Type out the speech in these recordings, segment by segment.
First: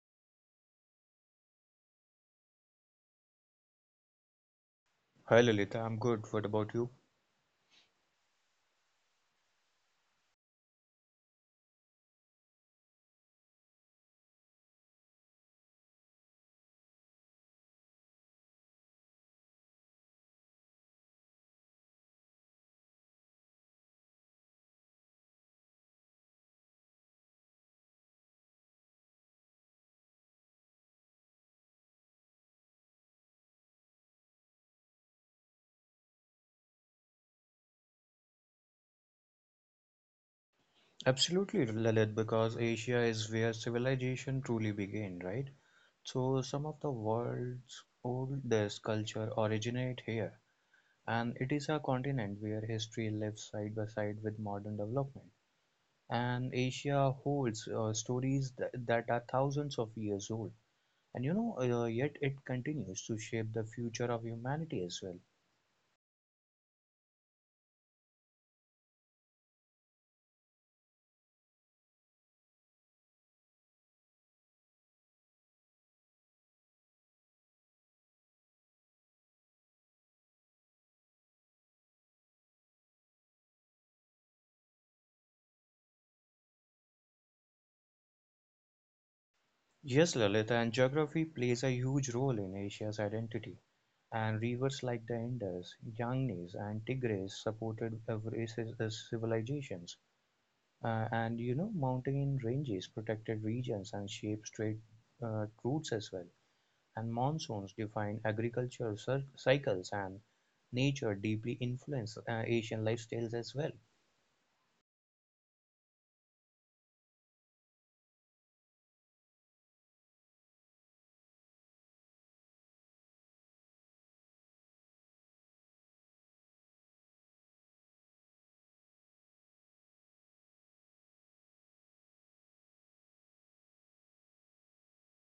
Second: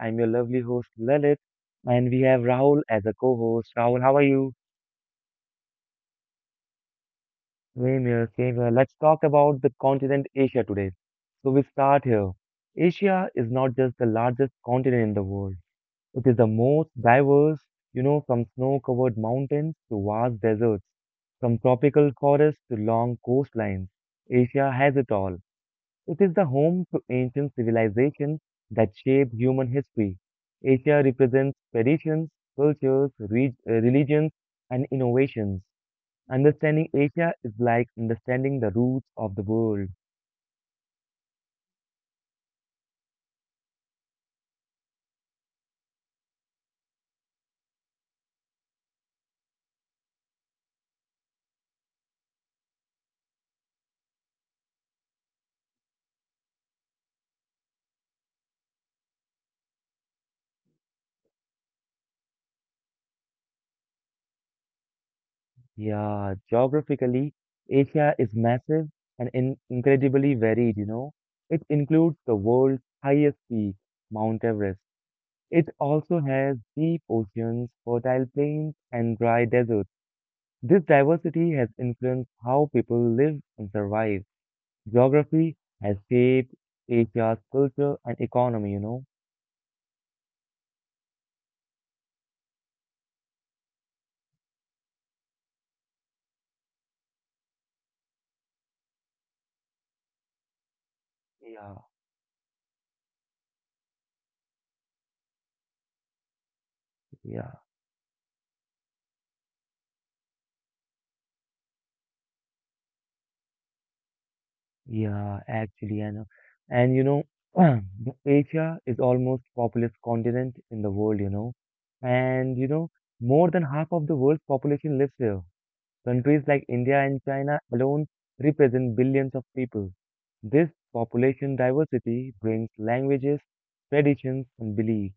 I'm your lovely host, Lalit, and we have Rahul as a co host. Rahul, how are you? Hi Lalitha, I'm good. What about you? Same here, same here. Let's talk about the continent Asia today. So, we start here. Asia is not just the largest continent in the world, it is the most diverse, you know, from snow covered mountains to vast deserts, from tropical forests to long coastlines. Asia has it all. It is the home to ancient civilizations that shaped human history. Asia represents traditions, cultures, religions, and innovations. Understanding Asia is like understanding the roots of the world. Absolutely, Lalit, because Asia is where civilization truly began, right? So some of the world's oldest culture originate here, and it is a continent where history lives side by side with modern development. And Asia holds stories that are thousands of years old, and yet it continues to shape the future of humanity as well. Yeah, geographically, Asia is massive and incredibly varied, you know. It includes the world's highest peak, Mount Everest. It also has deep oceans, fertile plains, and dry deserts. This diversity has influenced how people live and survive. Geography has shaped Asia's culture and economy, you know. Yes, Lalitha, and geography plays a huge role in Asia's identity. And rivers like the Indus, Ganges, and Tigris supported Eurasia's civilizations. Yeah, Mountain ranges protected regions and shaped trade routes as well. And yeah, monsoons defined agricultural cycles, and nature deeply influenced Asian lifestyles as well. yeah, actually, I know. And you know, Asia is almost populous continent in the world, you know. And you know, more than half of the world's population lives here. Countries like India and China alone represent billions of people. This population diversity brings languages, traditions, and beliefs.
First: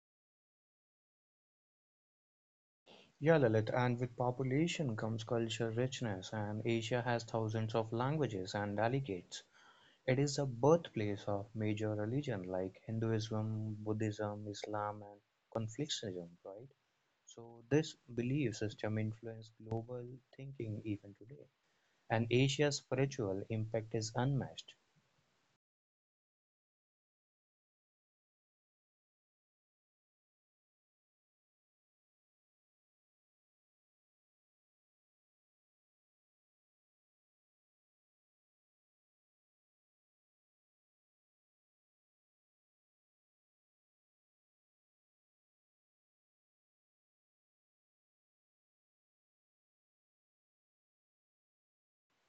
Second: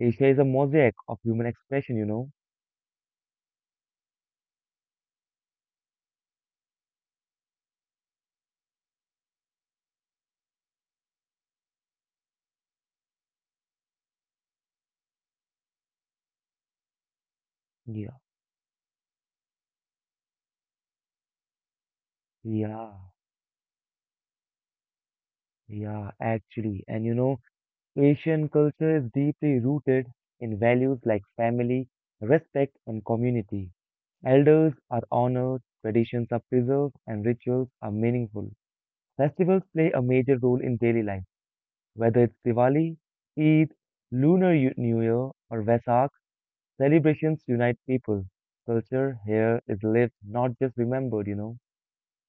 Asia is a mosaic of human expression, you know. Yeah, Lalit, and with population comes culture richness, and Asia has thousands of languages and dialects. It is the birthplace of major religions like Hinduism, Buddhism, Islam and Confucianism. Right. So this Yeah, belief system influenced global thinking even today, and Asia's yeah, spiritual impact is unmatched. yeah, actually. And you know, Asian culture is deeply rooted in values like family, respect, and community. Elders are honored, traditions are preserved, and rituals are meaningful. Festivals play a major role in daily life, whether it's Diwali, Eid, New Year, or Vesak, celebrations unite people. Culture here is lived, not just remembered, you know.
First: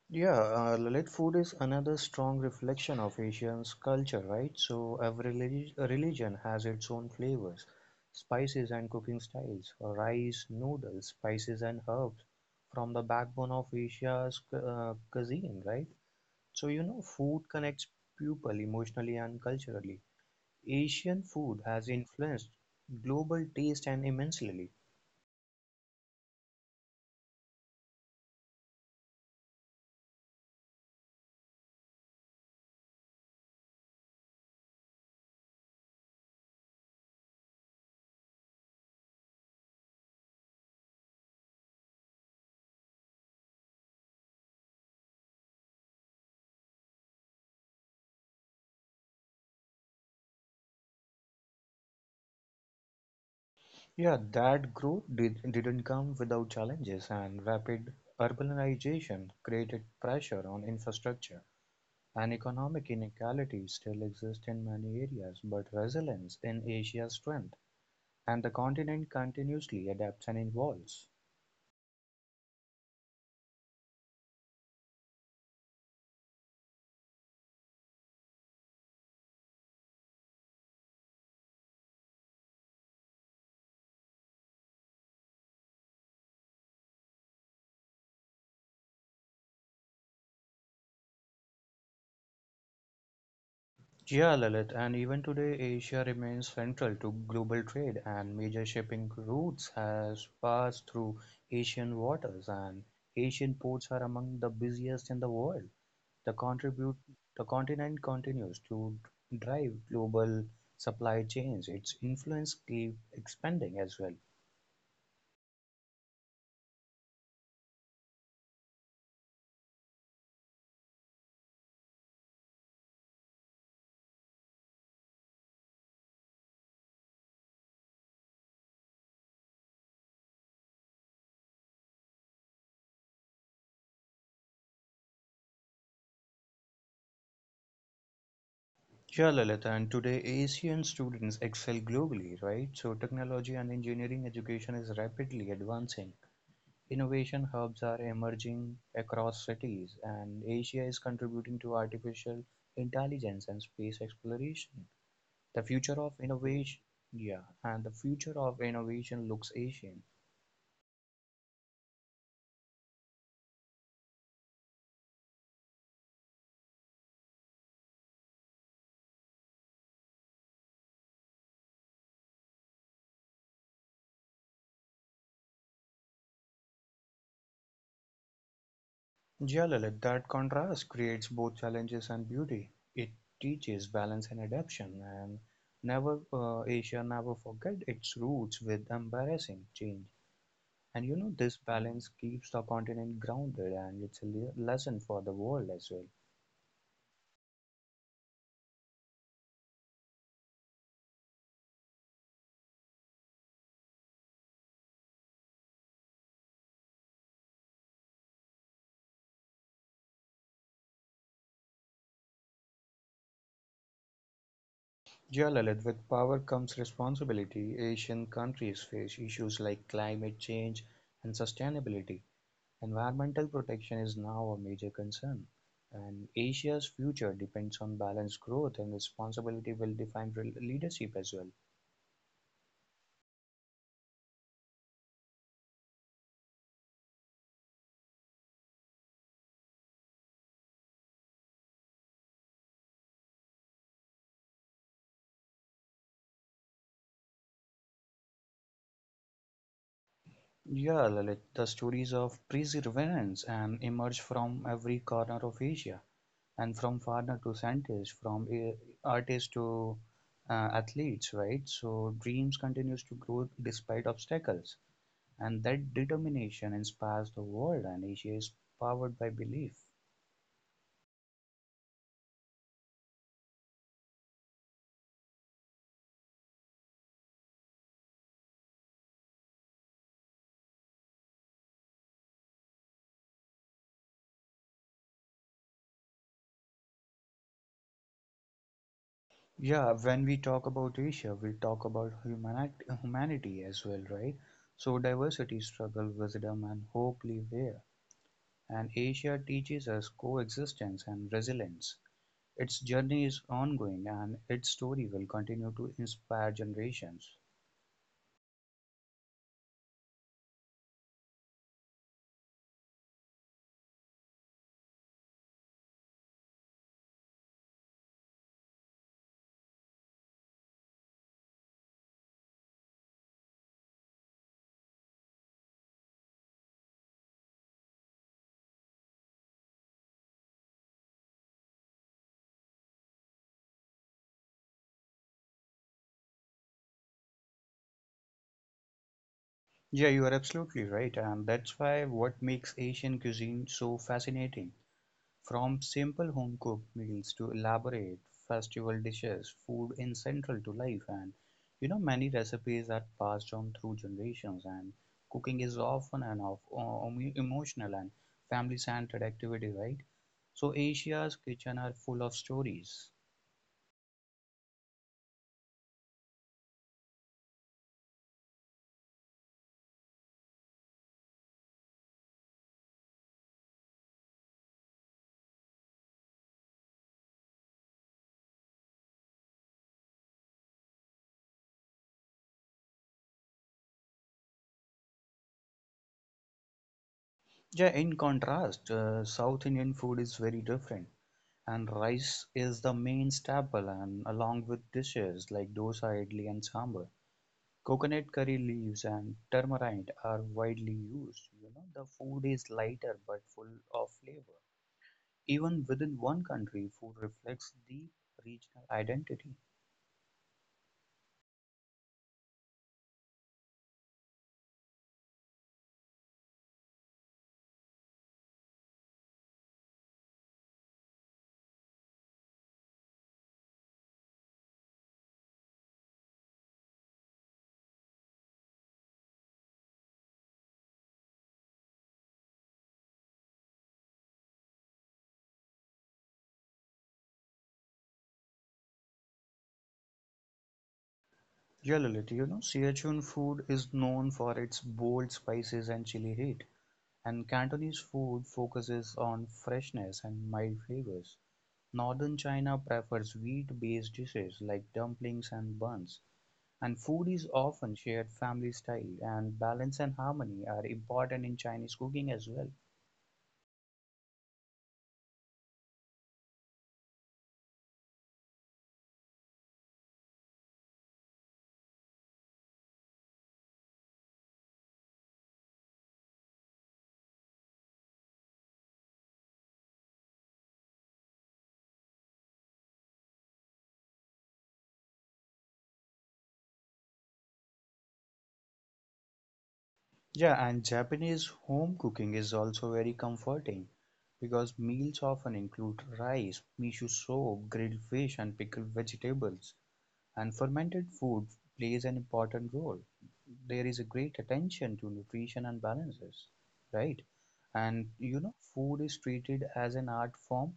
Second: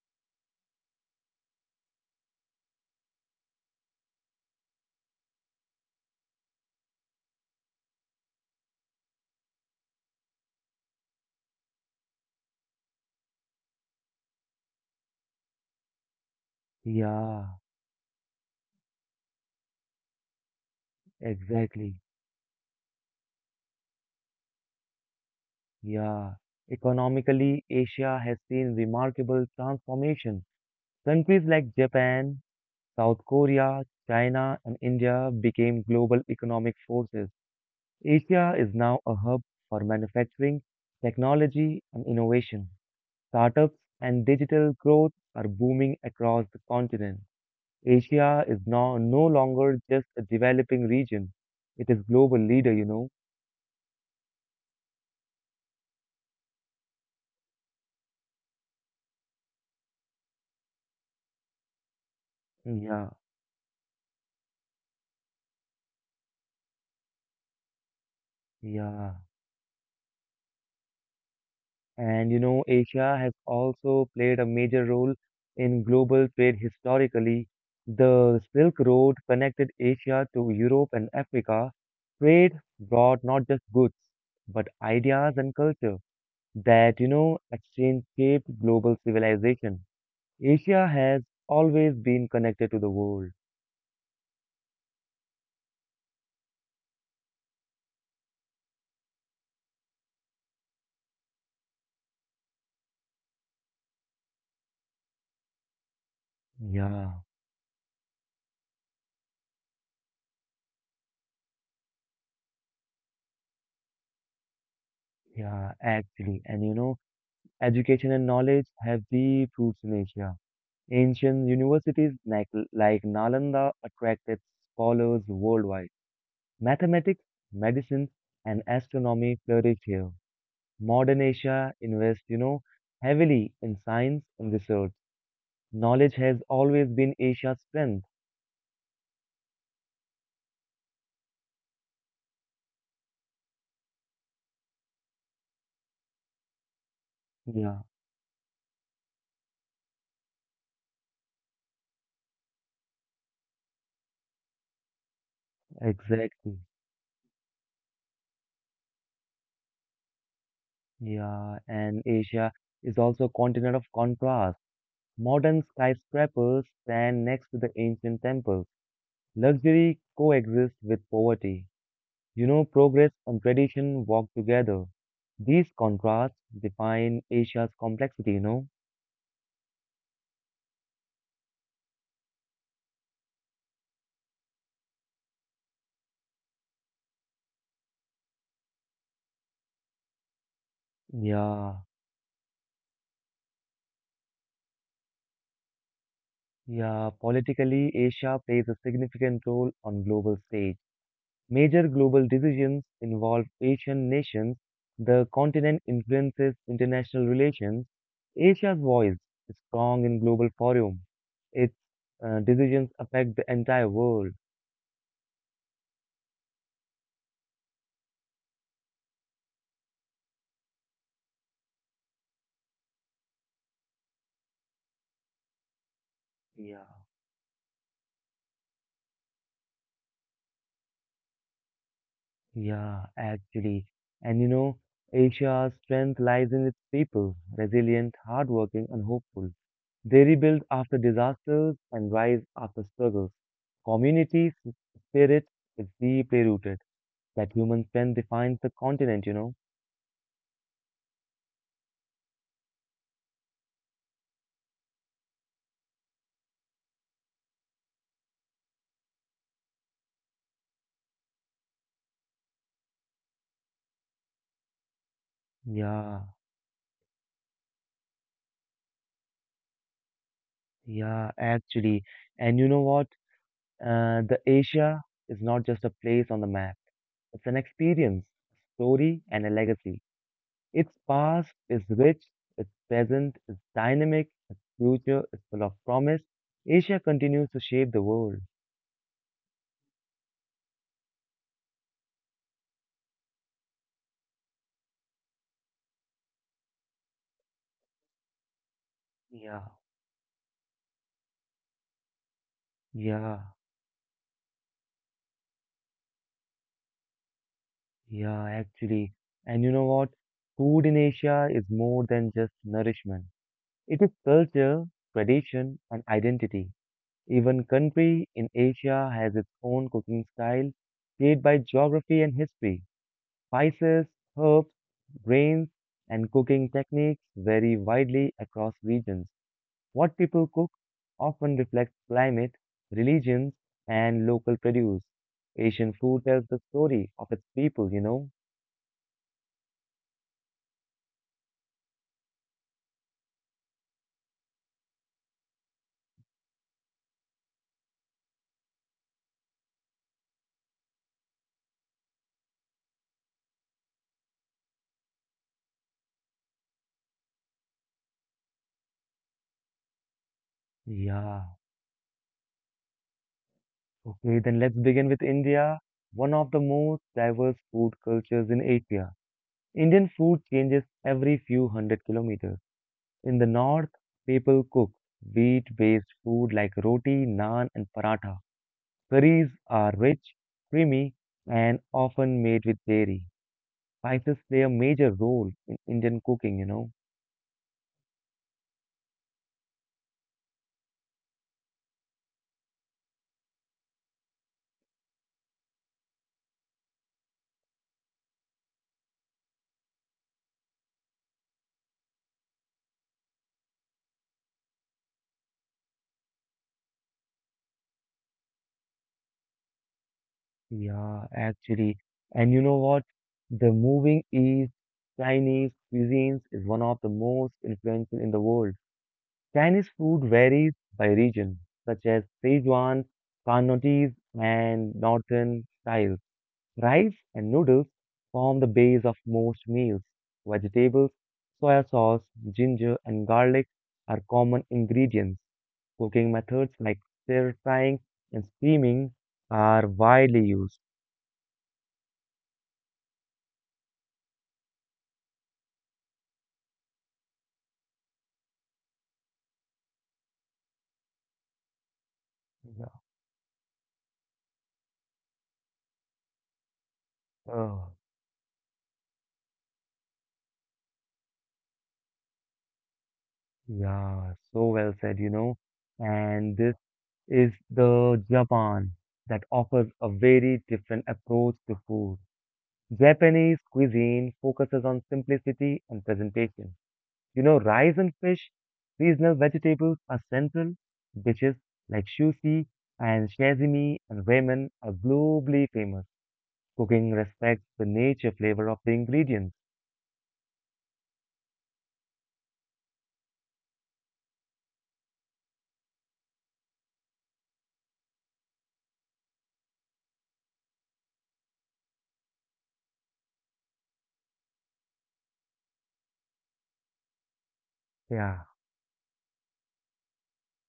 Yeah, Lalit, food is another strong reflection of Asian's culture, right? So every religion has its own flavors, spices and cooking styles, rice, noodles, spices and herbs from the backbone of Asia's cuisine, right? So you know, food Yeah. connects people emotionally and culturally. Asian food has Exactly. influenced global taste and immensely. Yeah. Economically, Asia has seen remarkable transformation. Countries like Japan, South Korea, China, and India became global economic forces. Asia is now a hub for manufacturing, technology, and innovation. Startups and digital growth are booming across the continent. Asia is now no longer just a developing region. It is global leader, you know. Yeah, that didn't come without challenges, and rapid urbanization created pressure on infrastructure, and economic Yeah, inequalities still exist in many areas, but resilience in Asia's strength, and the continent yeah. continuously adapts and evolves. And you know, Asia has also played a major role in global trade historically. The Silk Road connected Asia to Europe and Africa. Trade brought not just goods, but ideas and culture that, you know, exchange shaped global civilization. Asia has always been connected to the world. Yeah, Lalit, and even today, Asia remains central to global trade, and major shipping routes has passed through Asian waters, and Asian ports are among the busiest in the world. The contribute Yeah, the continent continues to drive global supply chains; its influence keep expanding as well. yeah, actually. And you know, education and knowledge have deep roots in Asia. Ancient universities like Nalanda attracted scholars worldwide. Mathematics, medicine, and astronomy flourished here. Modern Asia invests, you know, heavily in science and research. Knowledge has always been Asia's strength. Sure, Lalit, and today Asian students excel globally, right? So technology and engineering education is rapidly advancing. Innovation hubs Yeah, are emerging across cities, and Asia is contributing to artificial intelligence and space exploration. The future of exactly. innovation, yeah, and the future of innovation looks Asian. Yeah, and Asia is also a continent of contrast. Modern skyscrapers stand next to the ancient temples. Luxury coexists with poverty. You know, progress and tradition walk together. These contrasts define Asia's complexity, you know? Yeah, Lalit. That contrast creates both challenges and beauty. It teaches balance and adaptation, and never Asia never forget its roots with embarrassing change. And you know this Yeah, balance keeps the continent grounded, and it's a lesson for the world as well. yeah. Politically, Asia plays a significant role on global stage. Major global decisions involve Asian nations. The continent influences international relations. Asia's voice is strong in global forum. Its decisions affect the entire world. Yeah, Lalit. With power comes responsibility. Asian countries face issues like climate change and sustainability. Environmental protection is now a major concern, and Yeah. Asia's future depends on balanced growth and responsibility will define leadership as well. Yeah, actually. And you know, Asia's strength lies in its people, resilient, hardworking, and hopeful. They rebuild after disasters and rise after struggles. Community s- spirit is deeply rooted. That human strength defines the continent, you know? Yeah, Lalit, the stories of perseverance and emerge from every corner of Asia, and from farmer to scientist, from artist to athletes, right? So dreams continues to grow despite obstacles, and that Yeah, determination inspires the world, and Asia is powered by belief. yeah, actually. And you know what? The Asia is not just a place on the map. It's an experience, story, and a legacy. Its past is rich, its present is dynamic, its future is full of promise. Asia continues to shape the world. Yeah, when we talk about Asia, we'll talk about humanity as well, right? So, diversity, struggle, wisdom, and hope live here. And Asia Yeah, teaches us coexistence and resilience. Its journey is yeah, ongoing and its story will continue to inspire generations. yeah, actually. And you know what? Food in Asia is more than just nourishment. It is culture, tradition, and identity. Even country in Asia has its own cooking style, shaped by geography and history. Spices, herbs, grains, and cooking techniques vary widely across regions. What people cook often reflects climate, religions, and local produce. Asian food tells the story of its people, you know? Yeah, you are absolutely right. And that's why what makes Asian cuisine so fascinating. From simple home-cooked meals to elaborate festival dishes, food is central to life and you know many recipes are passed on through generations and cooking is often an emotional and family-centered activity, right? So Asia's Yeah. kitchen are full of stories. Okay, then let's begin with India, one of the most diverse food cultures in Asia. Indian food changes every few hundred kilometers. In the north, people cook wheat-based food like roti, naan, and paratha. Curries are rich, creamy, and often made with dairy. Spices play a major role in Indian cooking, you know. Yeah, in contrast, South Indian food is very different, and rice is the main staple, and along with dishes like dosa, idli, and sambar. Coconut curry leaves and turmeric are widely used. You know, the food is lighter but full of flavor. Even within one country, food reflects deep regional identity. Yeah, actually. And you know what? The moving East, Chinese cuisines is one of the most influential in the world. Chinese food varies by region, such as Sichuan, Cantonese, and Northern styles. Rice and noodles form the base of most meals. Vegetables, soya sauce, ginger, and garlic are common ingredients. Cooking methods like stir frying and steaming are widely used. Yeah, Lalit, you know, Sichuan food is known for its bold spices and chili heat, and Cantonese food focuses on freshness and mild flavors. Northern China Yeah. prefers wheat-based dishes like dumplings and buns. And food is often Oh, shared family style and balance and harmony are important in Chinese cooking as well. yeah, so well said, you know. And this is the Japan that offers a very different approach to food. Japanese cuisine focuses on simplicity and presentation. You know, rice and fish, seasonal vegetables are central. Dishes like shushi and sashimi and ramen are globally famous. Cooking respects the nature flavor of the ingredients. Yeah, and Japanese home cooking is also very comforting because meals often include rice, miso soup, grilled fish, and pickled vegetables. And fermented food plays an important role. There is a great attention to nutrition and balances, right? And you Yeah, know, food is treated as an art form.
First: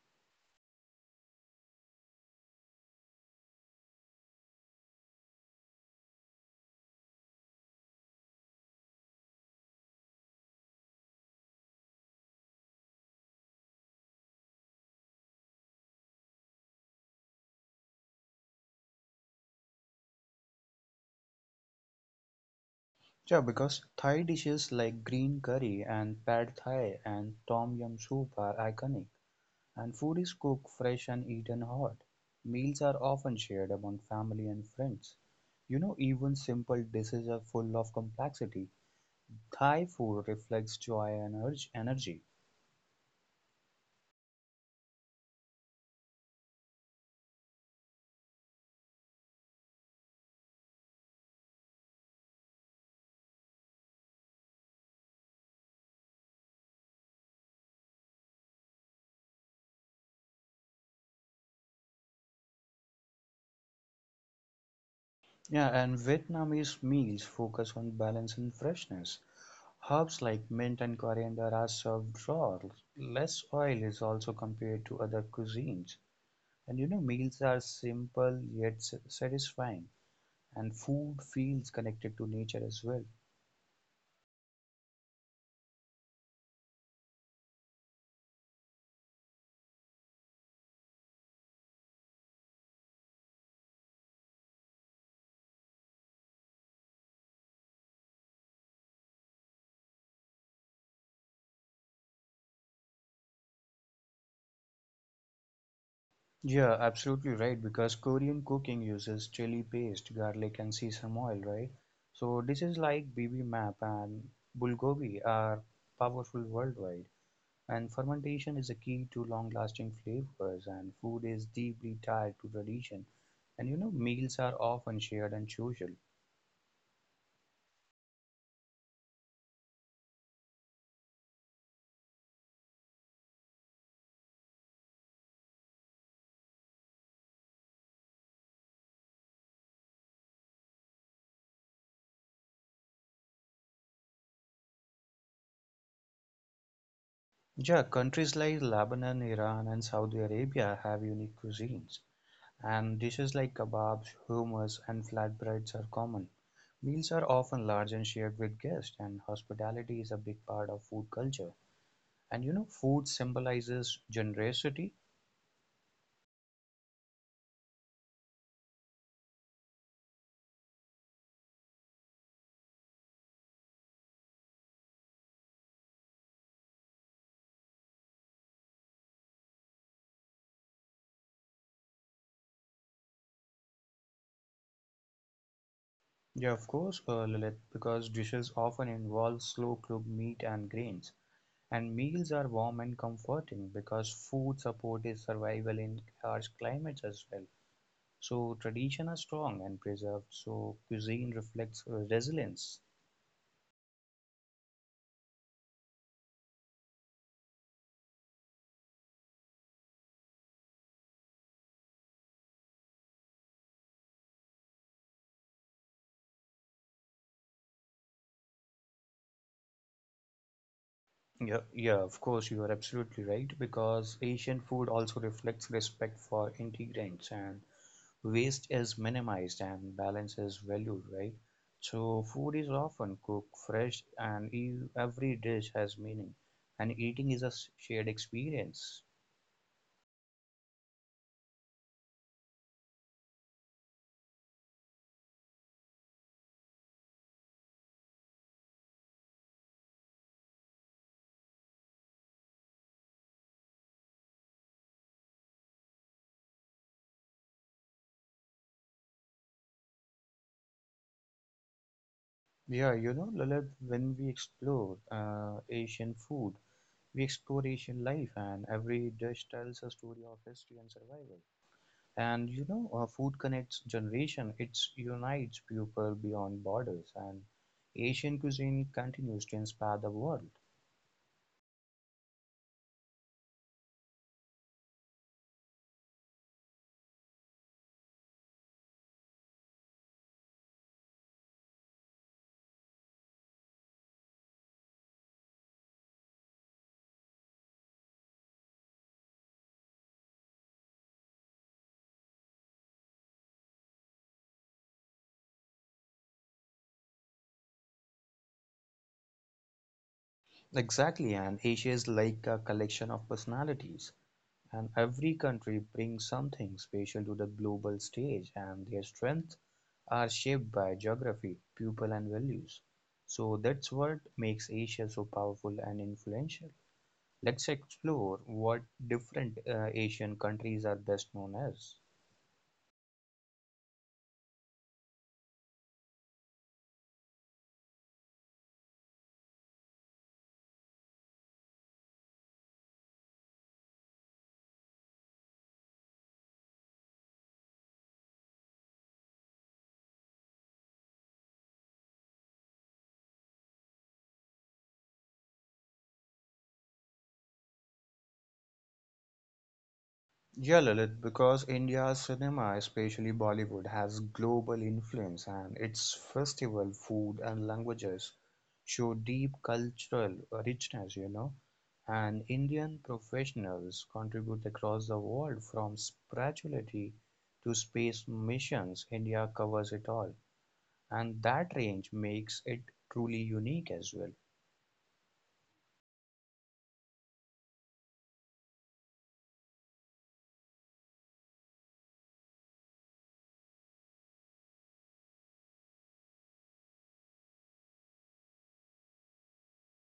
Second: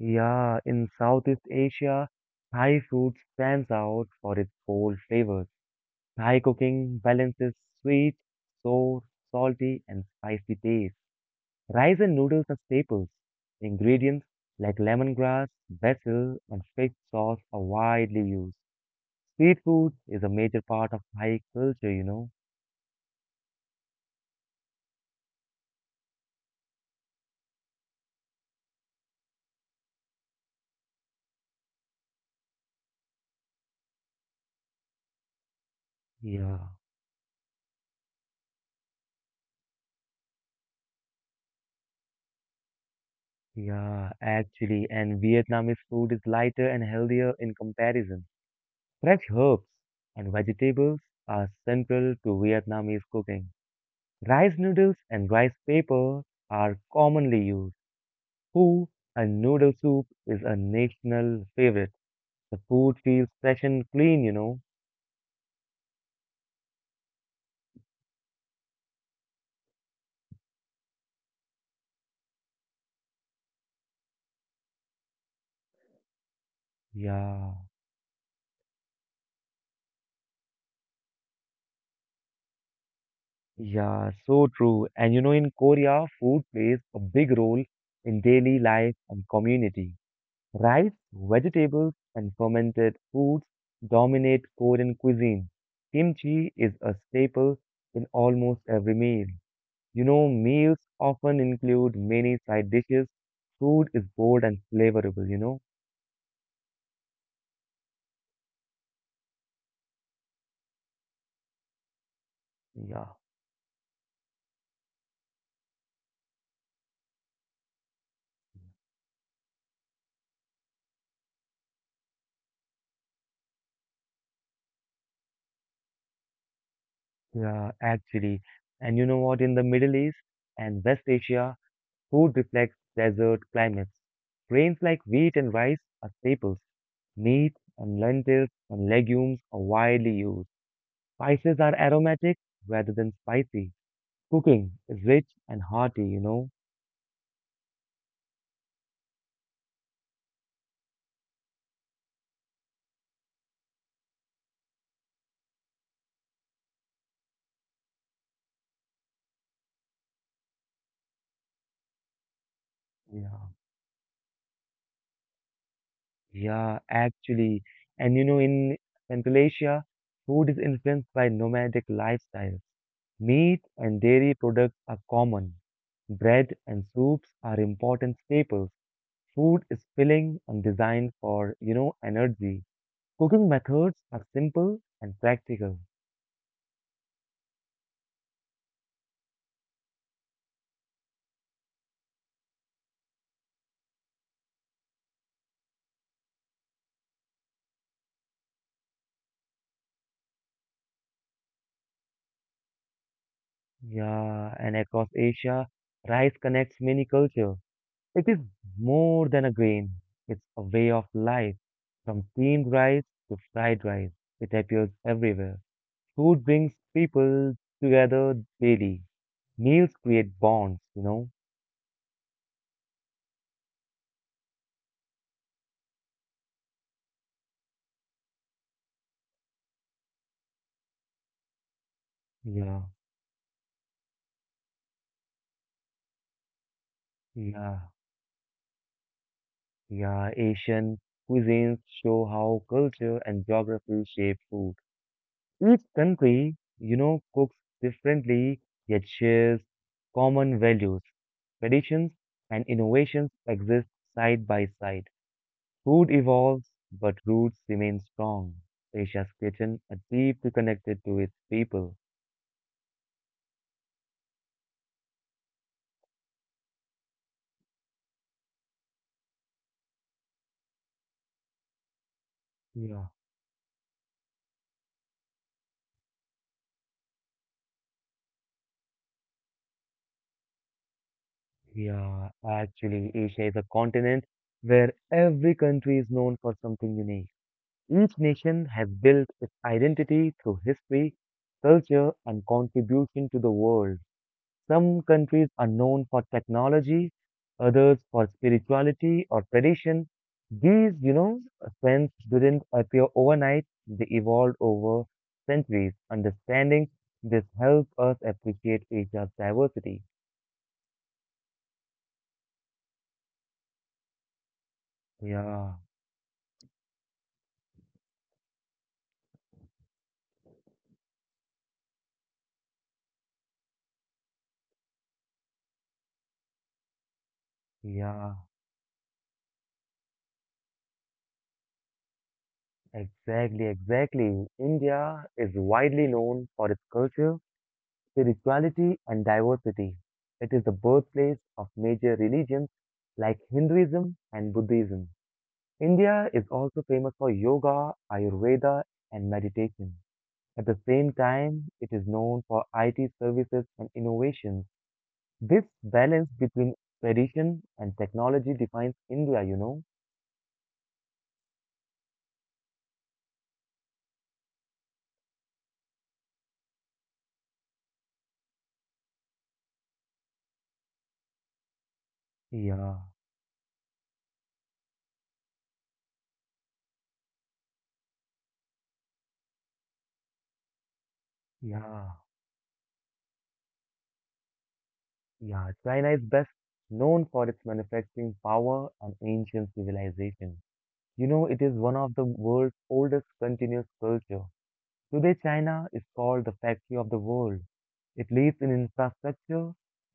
yeah, in Southeast Asia, Thai food stands out for its bold flavors. Thai cooking balances sweet, sour, salty, and spicy taste. Rice and noodles are staples. Ingredients like lemongrass, basil, and fish sauce are widely used. Street food is a major part of Thai culture, you know. Yeah, because Thai dishes like green curry and pad thai and tom yum soup are iconic, and food is cooked fresh and eaten hot. Meals are often shared among family and friends. You know, even Yeah, simple dishes are full of complexity. Thai food reflects joy and energy. yeah, actually, and Vietnamese food is lighter and healthier in comparison. Fresh herbs and vegetables are central to Vietnamese cooking. Rice noodles and rice paper are commonly used. Pho and noodle soup is a national favorite. The food feels fresh and clean, you know. Yeah, and Vietnamese meals focus on balance and freshness. Herbs like mint and coriander are served raw. Less oil is also compared to other cuisines. And you know, meals Yeah, are simple yet satisfying, and food feels connected to nature as well. yeah, so true. And you know, in Korea, food plays a big role in daily life and community. Rice, vegetables, and fermented foods dominate Korean cuisine. Kimchi is a staple in almost every meal. You know, meals often include many side dishes. Food is bold and flavorful, you know. Yeah, absolutely right, because Korean cooking uses chili paste, garlic, and sesame oil, right? So dishes Yeah, like bibimbap and bulgogi are powerful worldwide, and fermentation is a key to long-lasting flavors, and food is deeply tied to tradition. And you know, meals are often shared and social. yeah, actually. And you know what? In the Middle East and West Asia, food reflects desert climates. Grains like wheat and rice are staples. Meat and lentils and legumes are widely used. Spices are aromatic rather than spicy. Cooking is rich and hearty, you know. Yeah, countries like Lebanon, Iran, and Saudi Arabia have unique cuisines, and dishes like kebabs, hummus, and flatbreads are common. Meals are often large and shared with guests, and hospitality is a big part of food culture. And you know, food Yeah, symbolizes generosity. yeah, actually. And you know, in Central Asia, food is influenced by nomadic lifestyles. Meat and dairy products are common. Bread and soups are important staples. Food is filling and designed for, you know, energy. Cooking methods are simple and practical. Yeah, of course, Lilith, because dishes often involve slow cooked meat and grains. And meals are warm and comforting because food support is survival in harsh climates as well. So tradition are strong and preserved. So cuisine reflects resilience. Yeah, and across Asia, rice connects many cultures. It is more than a grain, it's a way of life. From steamed rice to fried rice, it appears everywhere. Food brings people together daily. Meals create bonds, you know? Yeah, yeah, of course, you are absolutely right because Asian food also reflects respect for ingredients and waste is minimized and balance is valued, right? So food is Yeah, often cooked fresh and every dish has meaning and eating is a yeah. shared experience. Yeah, Asian cuisines show how culture and geography shape food. Each country, you know, cooks differently, yet shares common values, traditions, and innovations exist side by side. Food evolves, but roots remain strong. Asia's kitchen are deeply connected to its people. Yeah, you know, Lalit, when we explore Asian food, we explore Asian life, and every dish tells a story of history and survival. And Yeah, food connects generation. It unites people beyond borders, and Asian cuisine continues to inspire the world. yeah. Actually, Asia is a continent where every country is known for something unique. Each nation has built its identity through history, culture, and contribution to the world. Some countries are known for technology, others for spirituality or tradition. These, you know, trends didn't appear overnight, they evolved over centuries. Understanding this helps us appreciate Asia's diversity. Exactly, and Asia is like a collection of personalities, and every Yeah, country brings something special to the global stage, and their strengths are shaped by geography, people, and values. So that's what makes Asia so powerful and influential. Let's yeah, explore what different Asian countries are best known as. exactly, exactly. India is widely known for its culture, spirituality, and diversity. It is the birthplace of major religions like Hinduism and Buddhism. India is also famous for yoga, Ayurveda, and meditation. At the same time, it is known for IT services and innovations. This balance between tradition and technology defines India, you know? Yeah, Lalit, because India's cinema, especially Bollywood, has global influence and its festival, food, and languages show deep cultural richness, you know. And Yeah, Indian professionals contribute across the world from spirituality to space missions. India covers it all, and that yeah, range makes it truly unique as well. yeah. China is best known for its manufacturing power and ancient civilization. You know, it is one of the world's oldest continuous culture. Today, China is called the factory of the world. It leads in infrastructure,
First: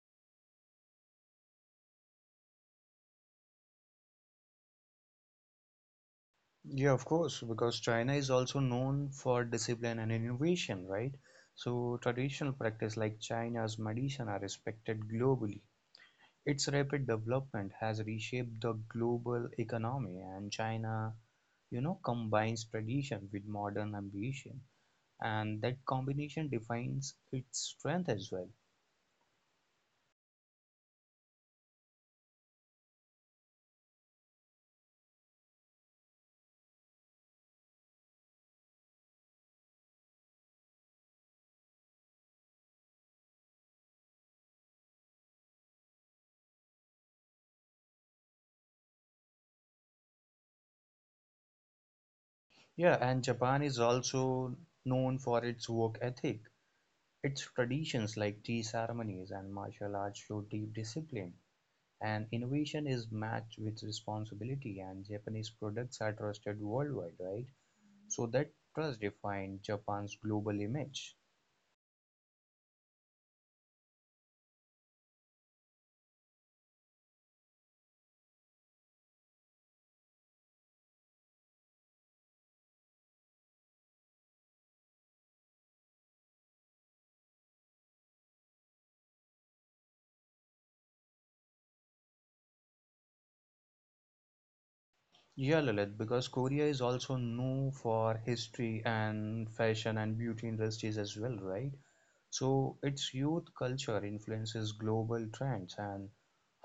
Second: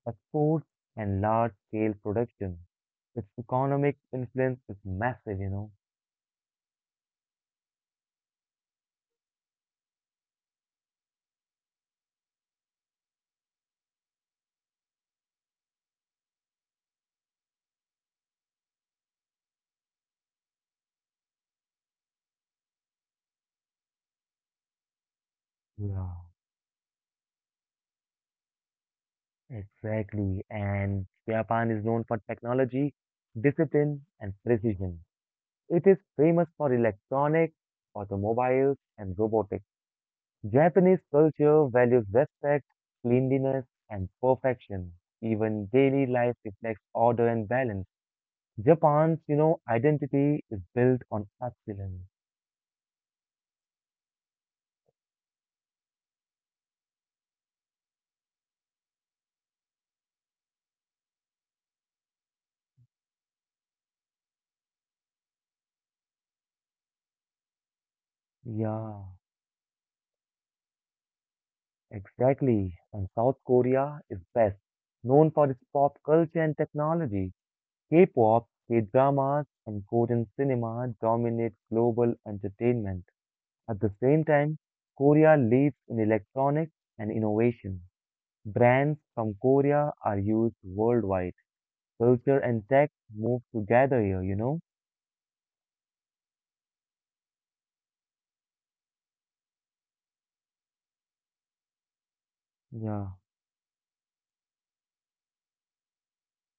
exports, and large-scale production. Its economic influence is massive, you know. Yeah, of course, because China is also known for discipline and innovation, right? So, traditional practice like China's medicine are respected globally. Its rapid development has reshaped the global economy, and China, you know, combines tradition with modern ambition, and that Yeah. combination defines its strength as well. Exactly. And Japan is known for technology, discipline, and precision. It is famous for electronics, automobiles, and robotics. Japanese culture values respect, cleanliness, and perfection. Even daily life reflects order and balance. Japan's, you know, identity is built on excellence. Yeah, and Japan is also known for its work ethic. Its traditions like tea ceremonies and martial arts show deep discipline. And innovation is matched with responsibility, and Japanese products are trusted worldwide, right? So that trust Yeah, defined Japan's global image. exactly. And South Korea is best, known for its pop culture and technology. K-pop, K-dramas, and Korean cinema dominate global entertainment. At the same time, Korea leads in electronics and innovation. Brands from Korea are used worldwide. Culture and tech move together here, you know? Yeah, Lalit, because Korea is also known for history and fashion and beauty industries as well, right? So Yeah, its youth culture influences global trends, and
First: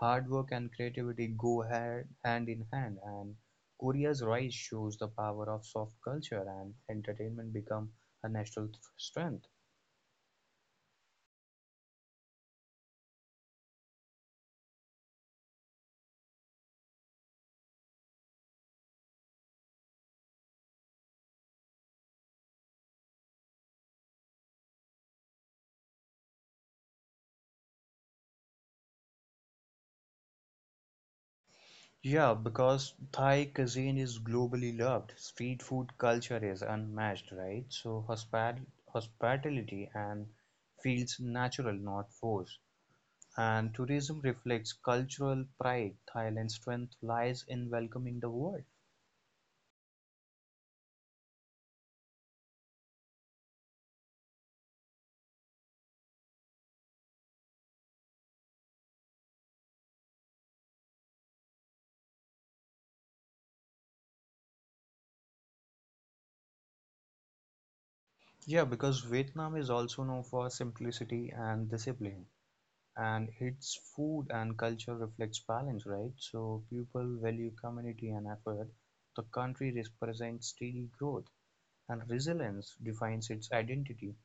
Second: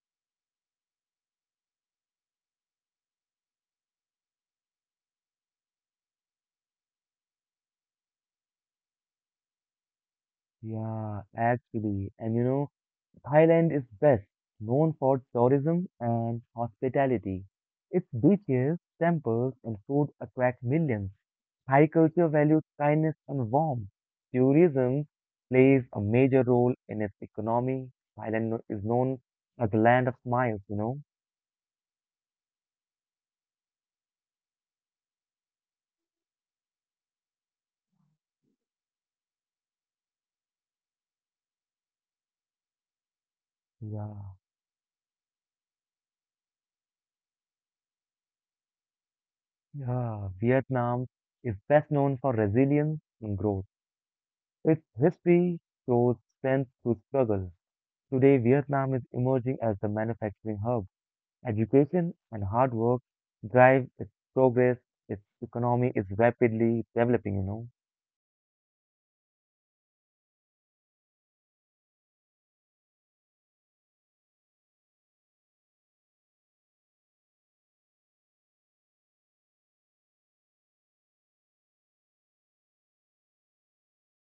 hard work and creativity go hand in hand. And Korea's rise shows the power of soft culture, and entertainment become a national strength. yeah, actually. And you know, Thailand is best known for tourism and hospitality. Its beaches, temples, and food attract millions. Thai culture values kindness and warmth. Tourism plays a major role in its economy. Thailand is known as the land of smiles, you know? Yeah, because Thai cuisine is globally loved. Street food culture is unmatched, right? So hospitality and feels natural, not forced. And Yeah. tourism reflects cultural pride. Thailand's strength lies in welcoming the world. Yeah, Vietnam is best known for resilience and growth. Its history shows strength through struggle. Today, Vietnam is emerging as the manufacturing hub. Education and hard work drive its progress. Its economy is rapidly developing, you know. Yeah, because Vietnam is also known for simplicity and discipline, and its food and culture reflects balance, right? So people value community and effort. The country represents steady growth and resilience defines its identity.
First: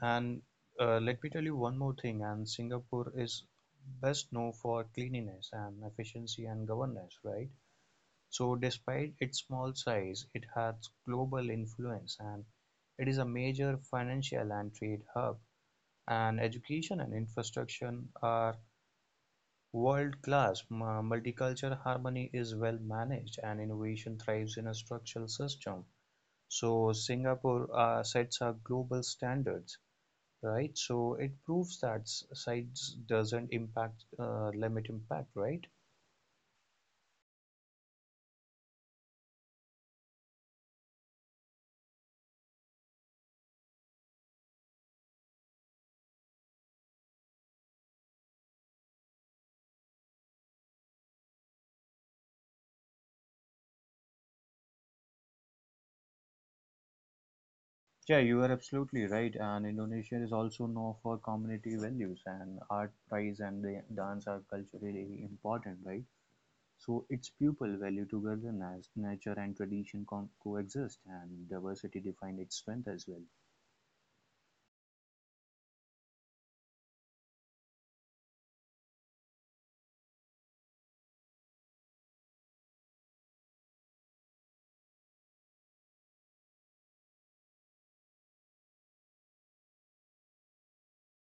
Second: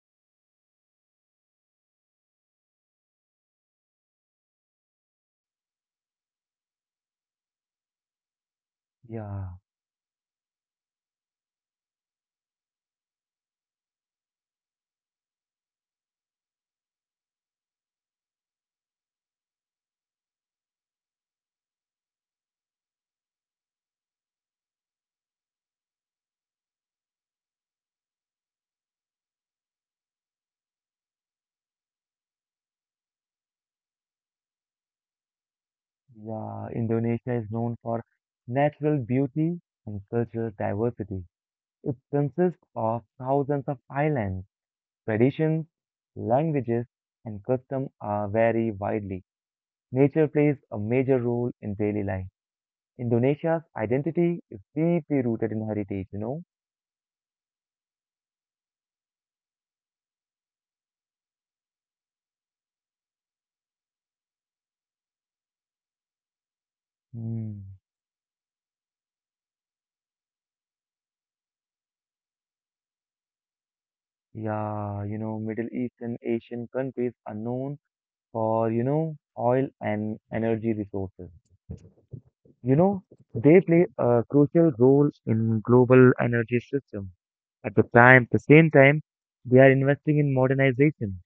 And let me tell you one more thing. And Singapore is best known for cleanliness and efficiency and governance, right? So, despite its Yeah, small size, it has global influence and it is a major financial and trade hub. And education and infrastructure are world class. Multicultural harmony is well managed, and innovation thrives in a structural system. So Singapore sets are global standards, right? So it proves that sites doesn't impact limit impact, right? yeah. Indonesia is known for natural beauty and cultural diversity. It consists of thousands of islands. Traditions, languages, and customs are vary widely. Nature plays a major role in daily life. Indonesia's identity is deeply rooted in heritage, you know. Yeah, you are absolutely right. And Indonesia is also known for community values and art, prize, and the dance are culturally important, right? So its Hmm. people value togetherness, nature, and tradition co coexist, and diversity define its strength as well. Yeah, Middle Eastern Asian countries are known for, oil and energy resources. You know, they play a crucial role in global energy system. At the same time, they are investing in modernization.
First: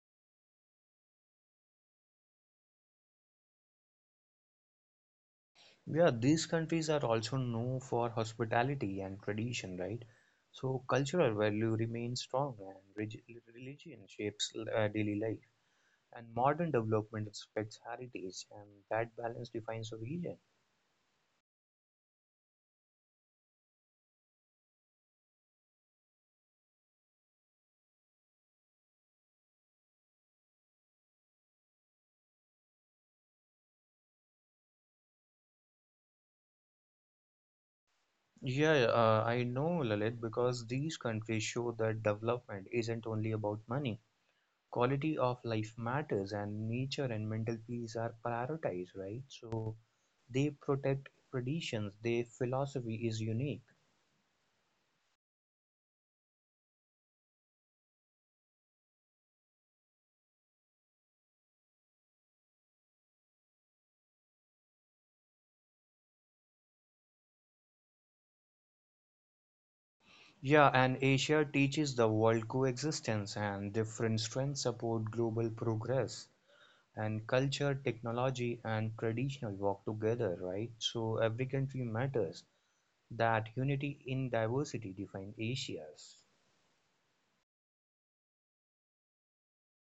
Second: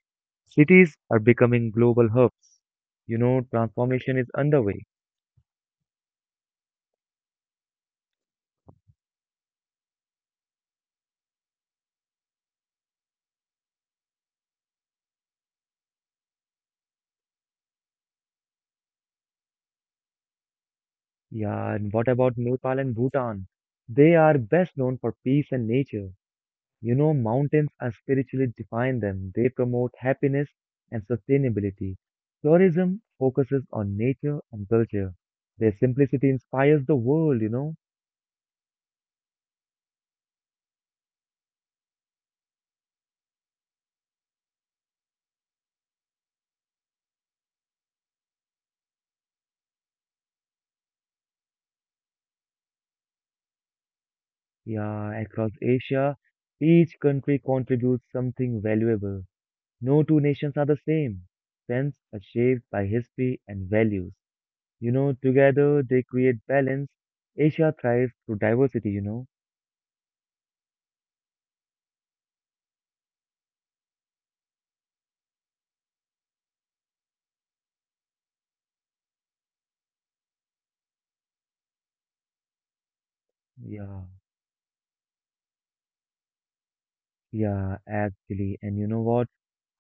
Cities are becoming global hubs. Transformation is underway. Yeah, these countries are also known for hospitality and tradition, right? So cultural value remains strong and religion shapes daily life. And modern development respects heritage, and that balance defines a region. Yeah, and what about Nepal and Bhutan? They are best known for peace and nature. Mountains are spiritually define them. They promote happiness and sustainability. Tourism focuses on nature and culture. Their simplicity inspires the world. Yeah, I know, Lalit, because these countries show that development isn't only about money. Quality of life matters, and nature and mental peace are prioritized, right? So they protect traditions, their philosophy is unique. Yeah, across Asia, each country contributes something valuable. No two nations are the same. Friends are shaped by history and values. Together they create balance. Asia thrives through diversity. Yeah, and Asia teaches the world coexistence and different strengths support global progress. And culture, technology, and traditional work together, right? So every country matters. That unity Yeah, in diversity defines Asia's. yeah, actually. And you know what?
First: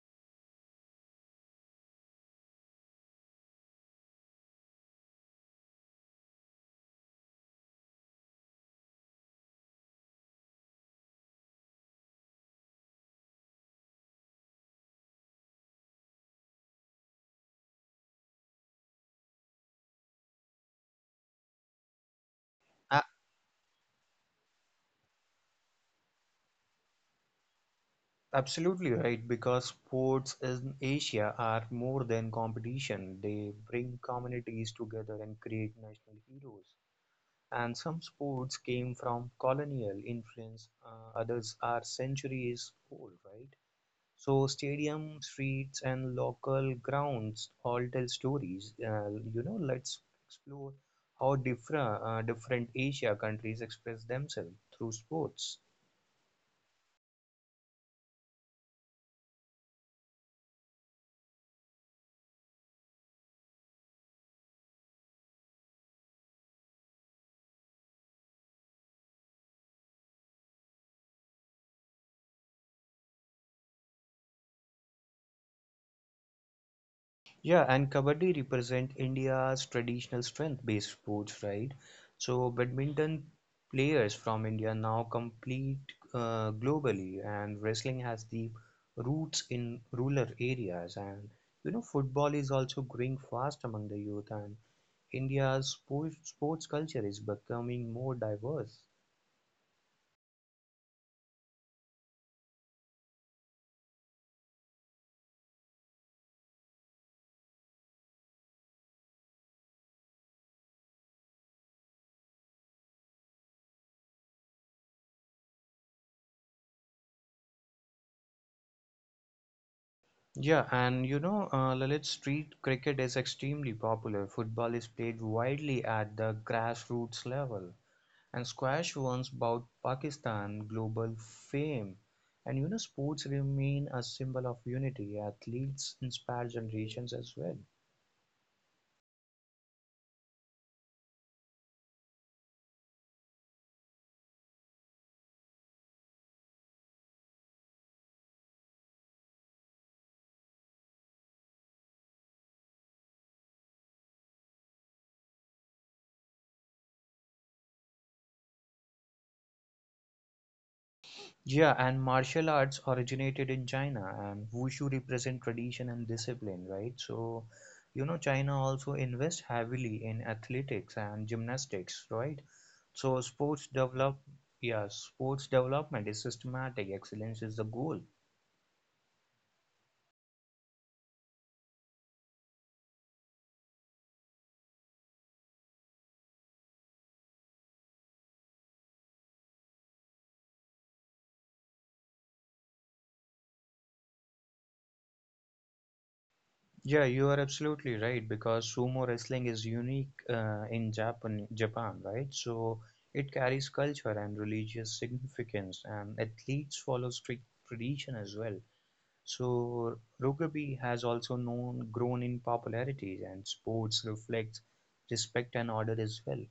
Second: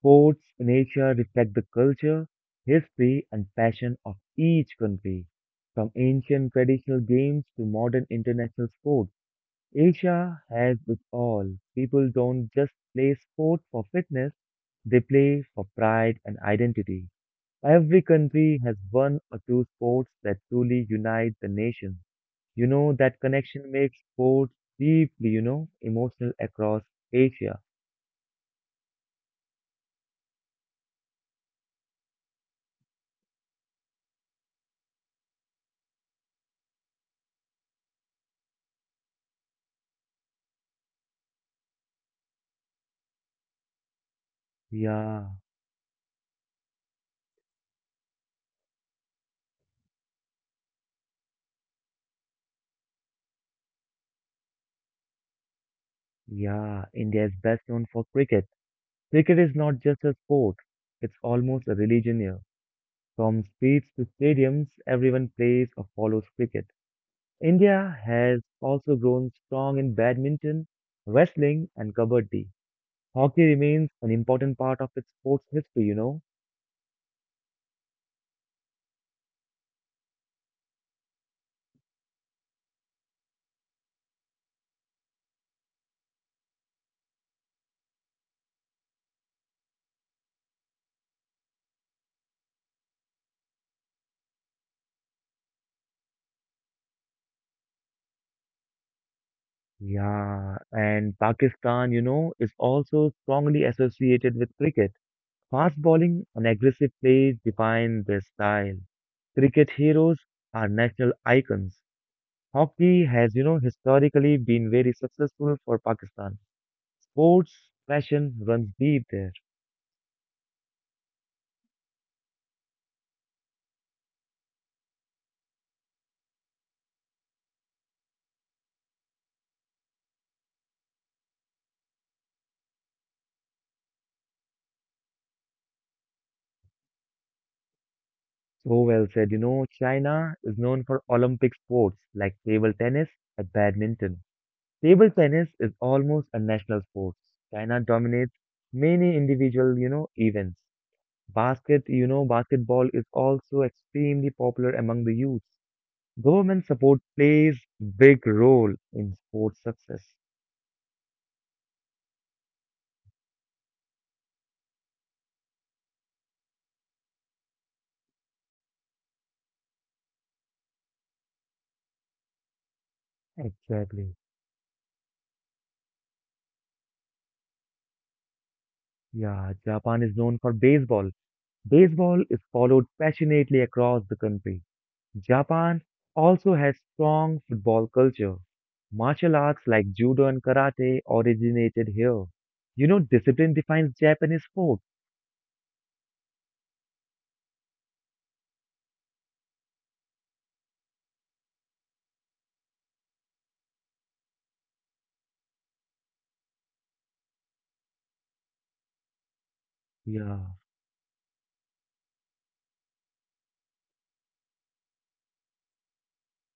Sports in Asia reflect the culture, history, and passion of each country, from ancient traditional games to modern international sports. Asia has it all. People don't just play sport for fitness, they play for pride and identity. Every country has one or two sports that truly unite the nation. A- That connection makes sports deeply, emotional across Asia. Absolutely right, because sports in Asia are more than competition. They bring communities together and create national heroes. And some sports came from colonial influence, others are centuries old, right? So stadium, Yeah, streets, and local grounds all tell stories. You know, let's explore how different Asia countries express themselves through sports. yeah, India is best known for cricket. Cricket is not just a sport, it's almost a religion here. From streets to stadiums, everyone plays or follows cricket. India has also grown strong in badminton, wrestling, and kabaddi. Hockey remains an important part of its sports history. Yeah, and Kabaddi represent India's traditional strength-based sports, right? So badminton players from India now compete globally, and wrestling has deep roots in rural areas. And you know, football is also growing fast among the youth, and India's sports culture is becoming more diverse. Yeah, and Pakistan, is also strongly associated with cricket. Fast bowling and aggressive play define their style. Cricket heroes are national icons. Hockey has, historically been very successful for Pakistan. Sports passion runs deep there. Yeah, and you know, Lalit, street cricket is extremely popular. Football is played widely at the grassroots level. And squash once brought Pakistan global fame. And you know, sports remain a symbol of unity. Athletes inspire generations as well. So well said. China is known for Olympic sports like table tennis and badminton. Table tennis is almost a national sport. China dominates many individual, events. Basketball is also extremely popular among the youth. Government support plays big role in sports success. Yeah, and martial arts originated in China, and wushu represent tradition and discipline, right? So, you know, China also invests heavily in athletics and gymnastics, right? So, sports Exactly. develop, yeah, sports development is systematic. Excellence is the goal. Yeah, Japan is known for baseball. Baseball is followed passionately across the country. Japan also has strong football culture. Martial arts like judo and karate originated here. Discipline defines Japanese sport. Yeah, you are absolutely right because sumo wrestling is unique in Japan, right? So it carries culture and religious significance, and athletes follow strict tradition as well. So Yeah, Rogabe has also known grown in popularity, and sports reflects respect and order as well.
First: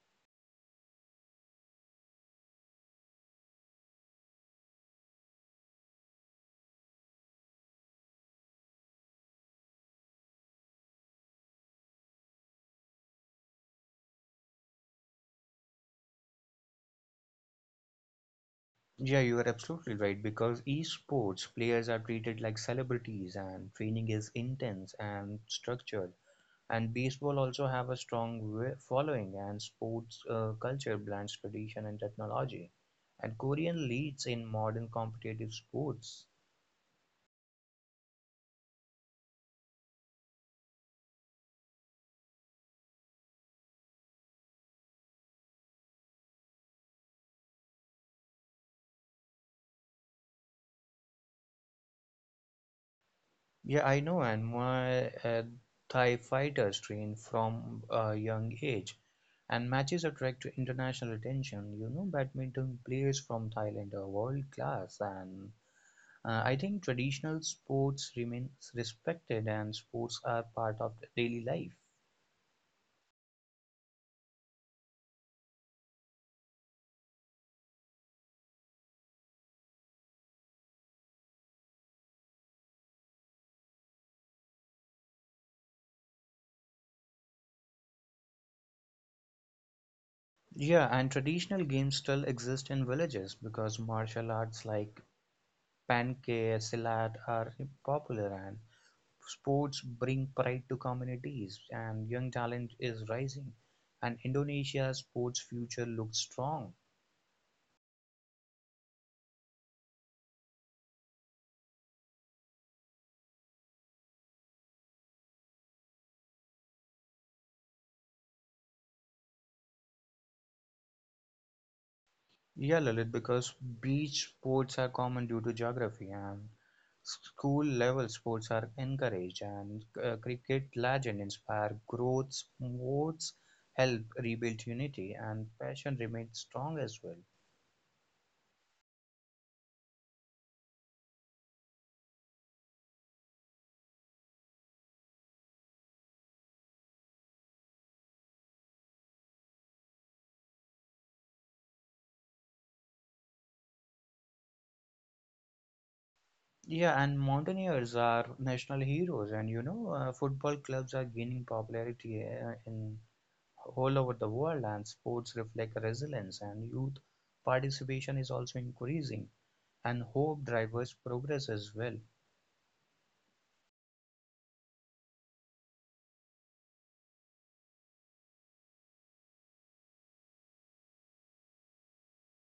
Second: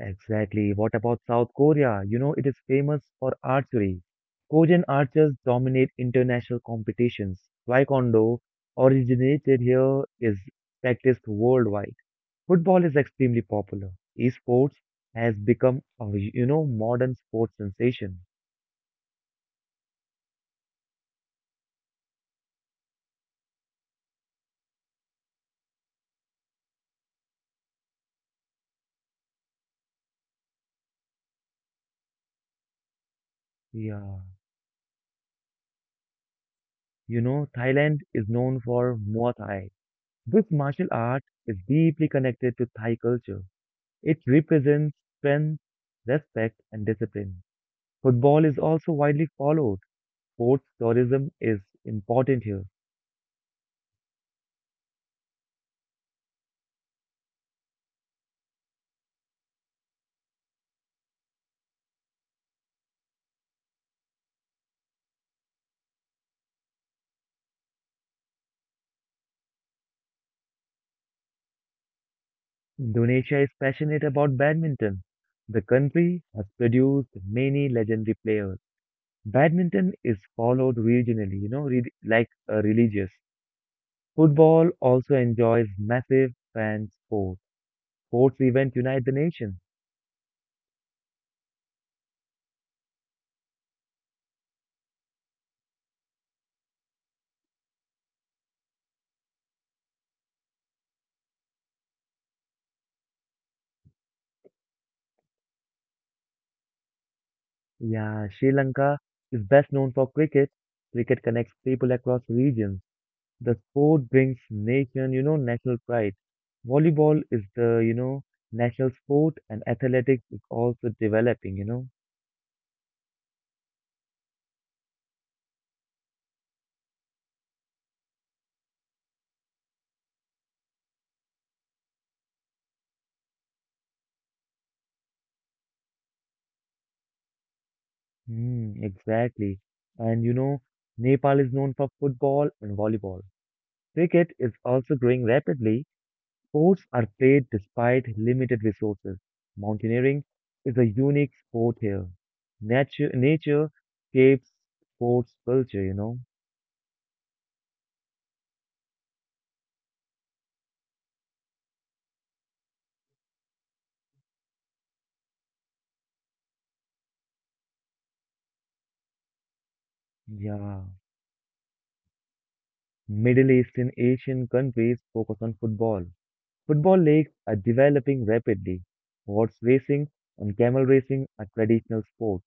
exactly. What about South Korea? It is famous for archery. Korean archers dominate international competitions. Taekwondo, originated here, is practiced worldwide. Football is extremely popular. Esports has become a, modern sports sensation. Yeah, you are absolutely right because esports players are treated like celebrities, and training is intense and structured. And baseball also have a strong following and sports culture blends tradition and technology. And Korean Yeah. leads in modern competitive sports. Thailand is known for Muay Thai. This martial art is deeply connected to Thai culture. It represents strength, respect, and discipline. Football is also widely followed. Sports tourism is important here. Yeah, I know. And my Thai fighters train from a young age, and matches attract international attention. You know, badminton players from Thailand are world class, and I think traditional sports remains respected, and sports are part of daily life. Indonesia is passionate about badminton. The country has produced many legendary players. Badminton is followed regionally, like a religious. Football also enjoys massive fan support. Sports events unite the nation. Yeah, and traditional games still exist in villages because martial arts like panke, silat are popular and sports bring pride to communities and young talent is rising and Indonesia's sports future looks strong. Yeah, Sri Lanka is best known for cricket. Cricket connects people across regions. The sport brings national pride. Volleyball is the, national sport and athletics is also developing. Yeah, Lalit, because beach sports are common due to geography and school level sports are encouraged and cricket legends inspire growth. Sports help rebuild unity and passion remains strong as well. Mm, exactly. And Nepal is known for football and volleyball. Cricket is also growing rapidly. Sports are played despite limited resources. Mountaineering is a unique sport here. Nature shapes sports culture. Yeah, and mountaineers are national heroes, and you know, football clubs are gaining popularity in all over the world, and sports reflect resilience, and youth participation is also increasing, and hope Yeah. drivers progress as well. Middle Eastern Asian countries focus on football. Football leagues are developing rapidly. Horse racing and camel racing are traditional sports.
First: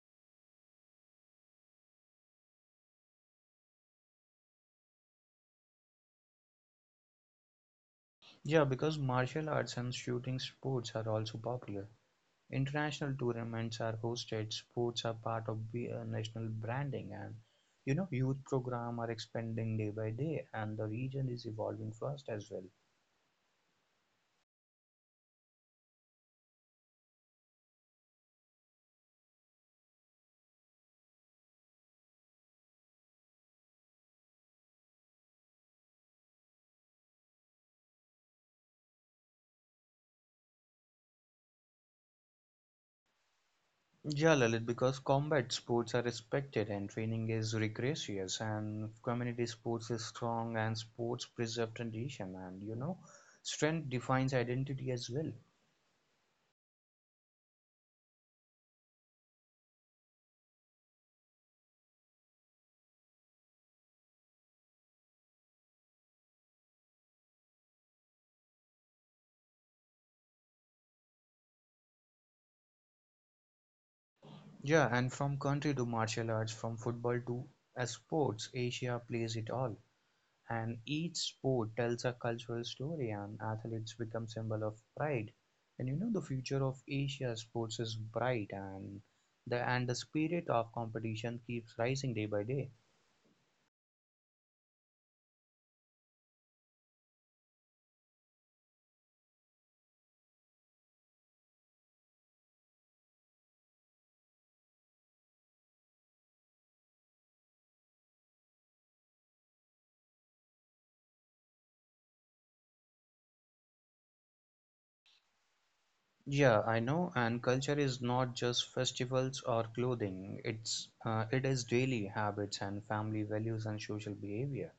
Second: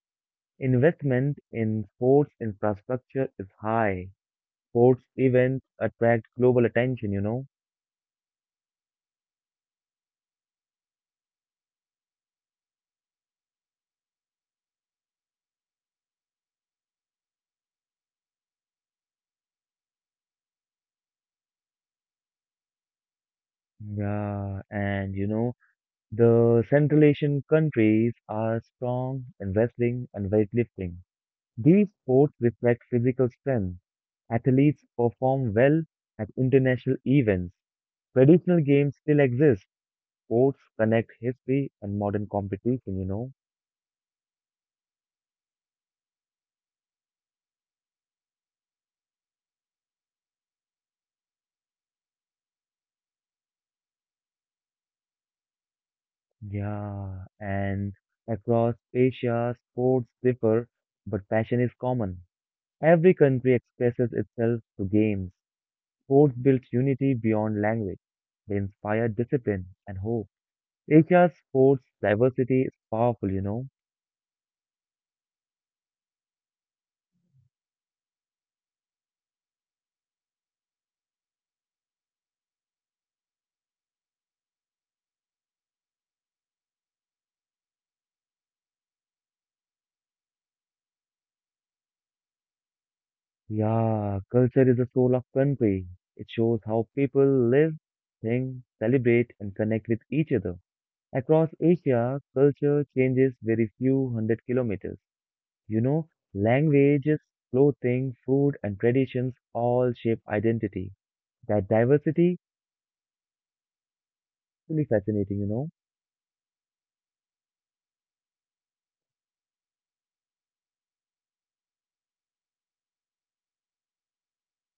Investment in sports infrastructure is high. Sports events attract global attention. Yeah, because martial arts and shooting sports are also popular. International tournaments are hosted, sports are part of the, national branding and you know youth program are expanding day by day and the region is evolving fast as well. Yeah, and the Central Asian countries are strong in wrestling and weightlifting. These sports reflect physical strength. Athletes perform well at international events. Traditional games still exist. Sports connect history and modern competition. Yeah, Lalit, because combat sports are respected and training is rigorous and community sports is strong and sports preserve tradition and you know strength defines identity as well. Yeah, and across Asia, sports differ, but passion is common. Every country expresses itself through games. Sports builds unity beyond language. They inspire discipline and hope. Asia's sports diversity is powerful. Yeah, and from country to martial arts, from football to as sports, Asia plays it all. And each sport tells a cultural story and athletes become symbol of pride. And you know the future of Asia sports is bright and the spirit of competition keeps rising day by day. Yeah, culture is the soul of country. It shows how people live, think, celebrate, and connect with each other. Across Asia, culture changes very few hundred kilometers. You know, Languages, clothing, food, and traditions all shape identity. That diversity is really fascinating. Yeah, I know. And culture is not just festivals or clothing. It is daily habits and family values and social behavior.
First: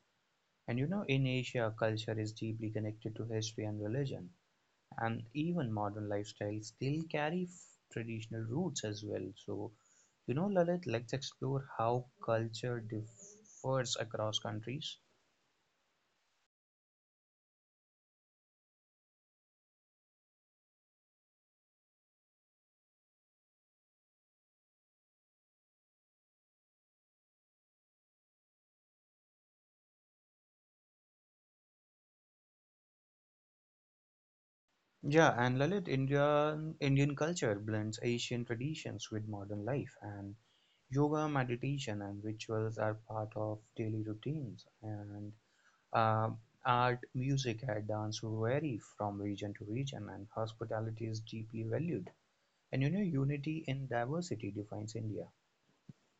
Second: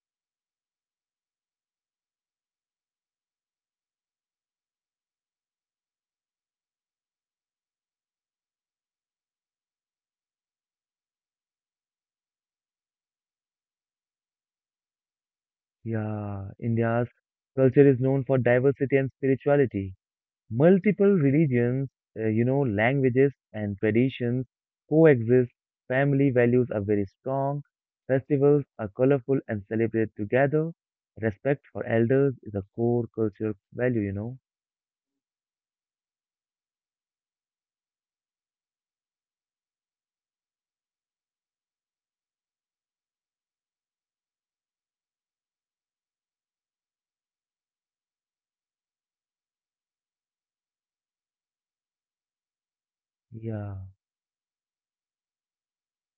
And you know, in Asia, culture is deeply connected to history and religion. And even modern lifestyles still carry traditional roots as well, so you know, Lalit, let's explore how culture differs across countries. Yeah, India's culture is known for diversity and spirituality. Multiple religions, languages and traditions coexist. Family values are very strong. Festivals are colorful and celebrated together. Respect for elders is a core cultural value. Yeah, and Lalit, Indian culture blends Asian traditions with modern life, and yoga meditation and rituals are part of daily routines, and um, art music and dance vary from region to region, and hospitality is deeply valued, and you know, unity Yeah. in diversity defines India.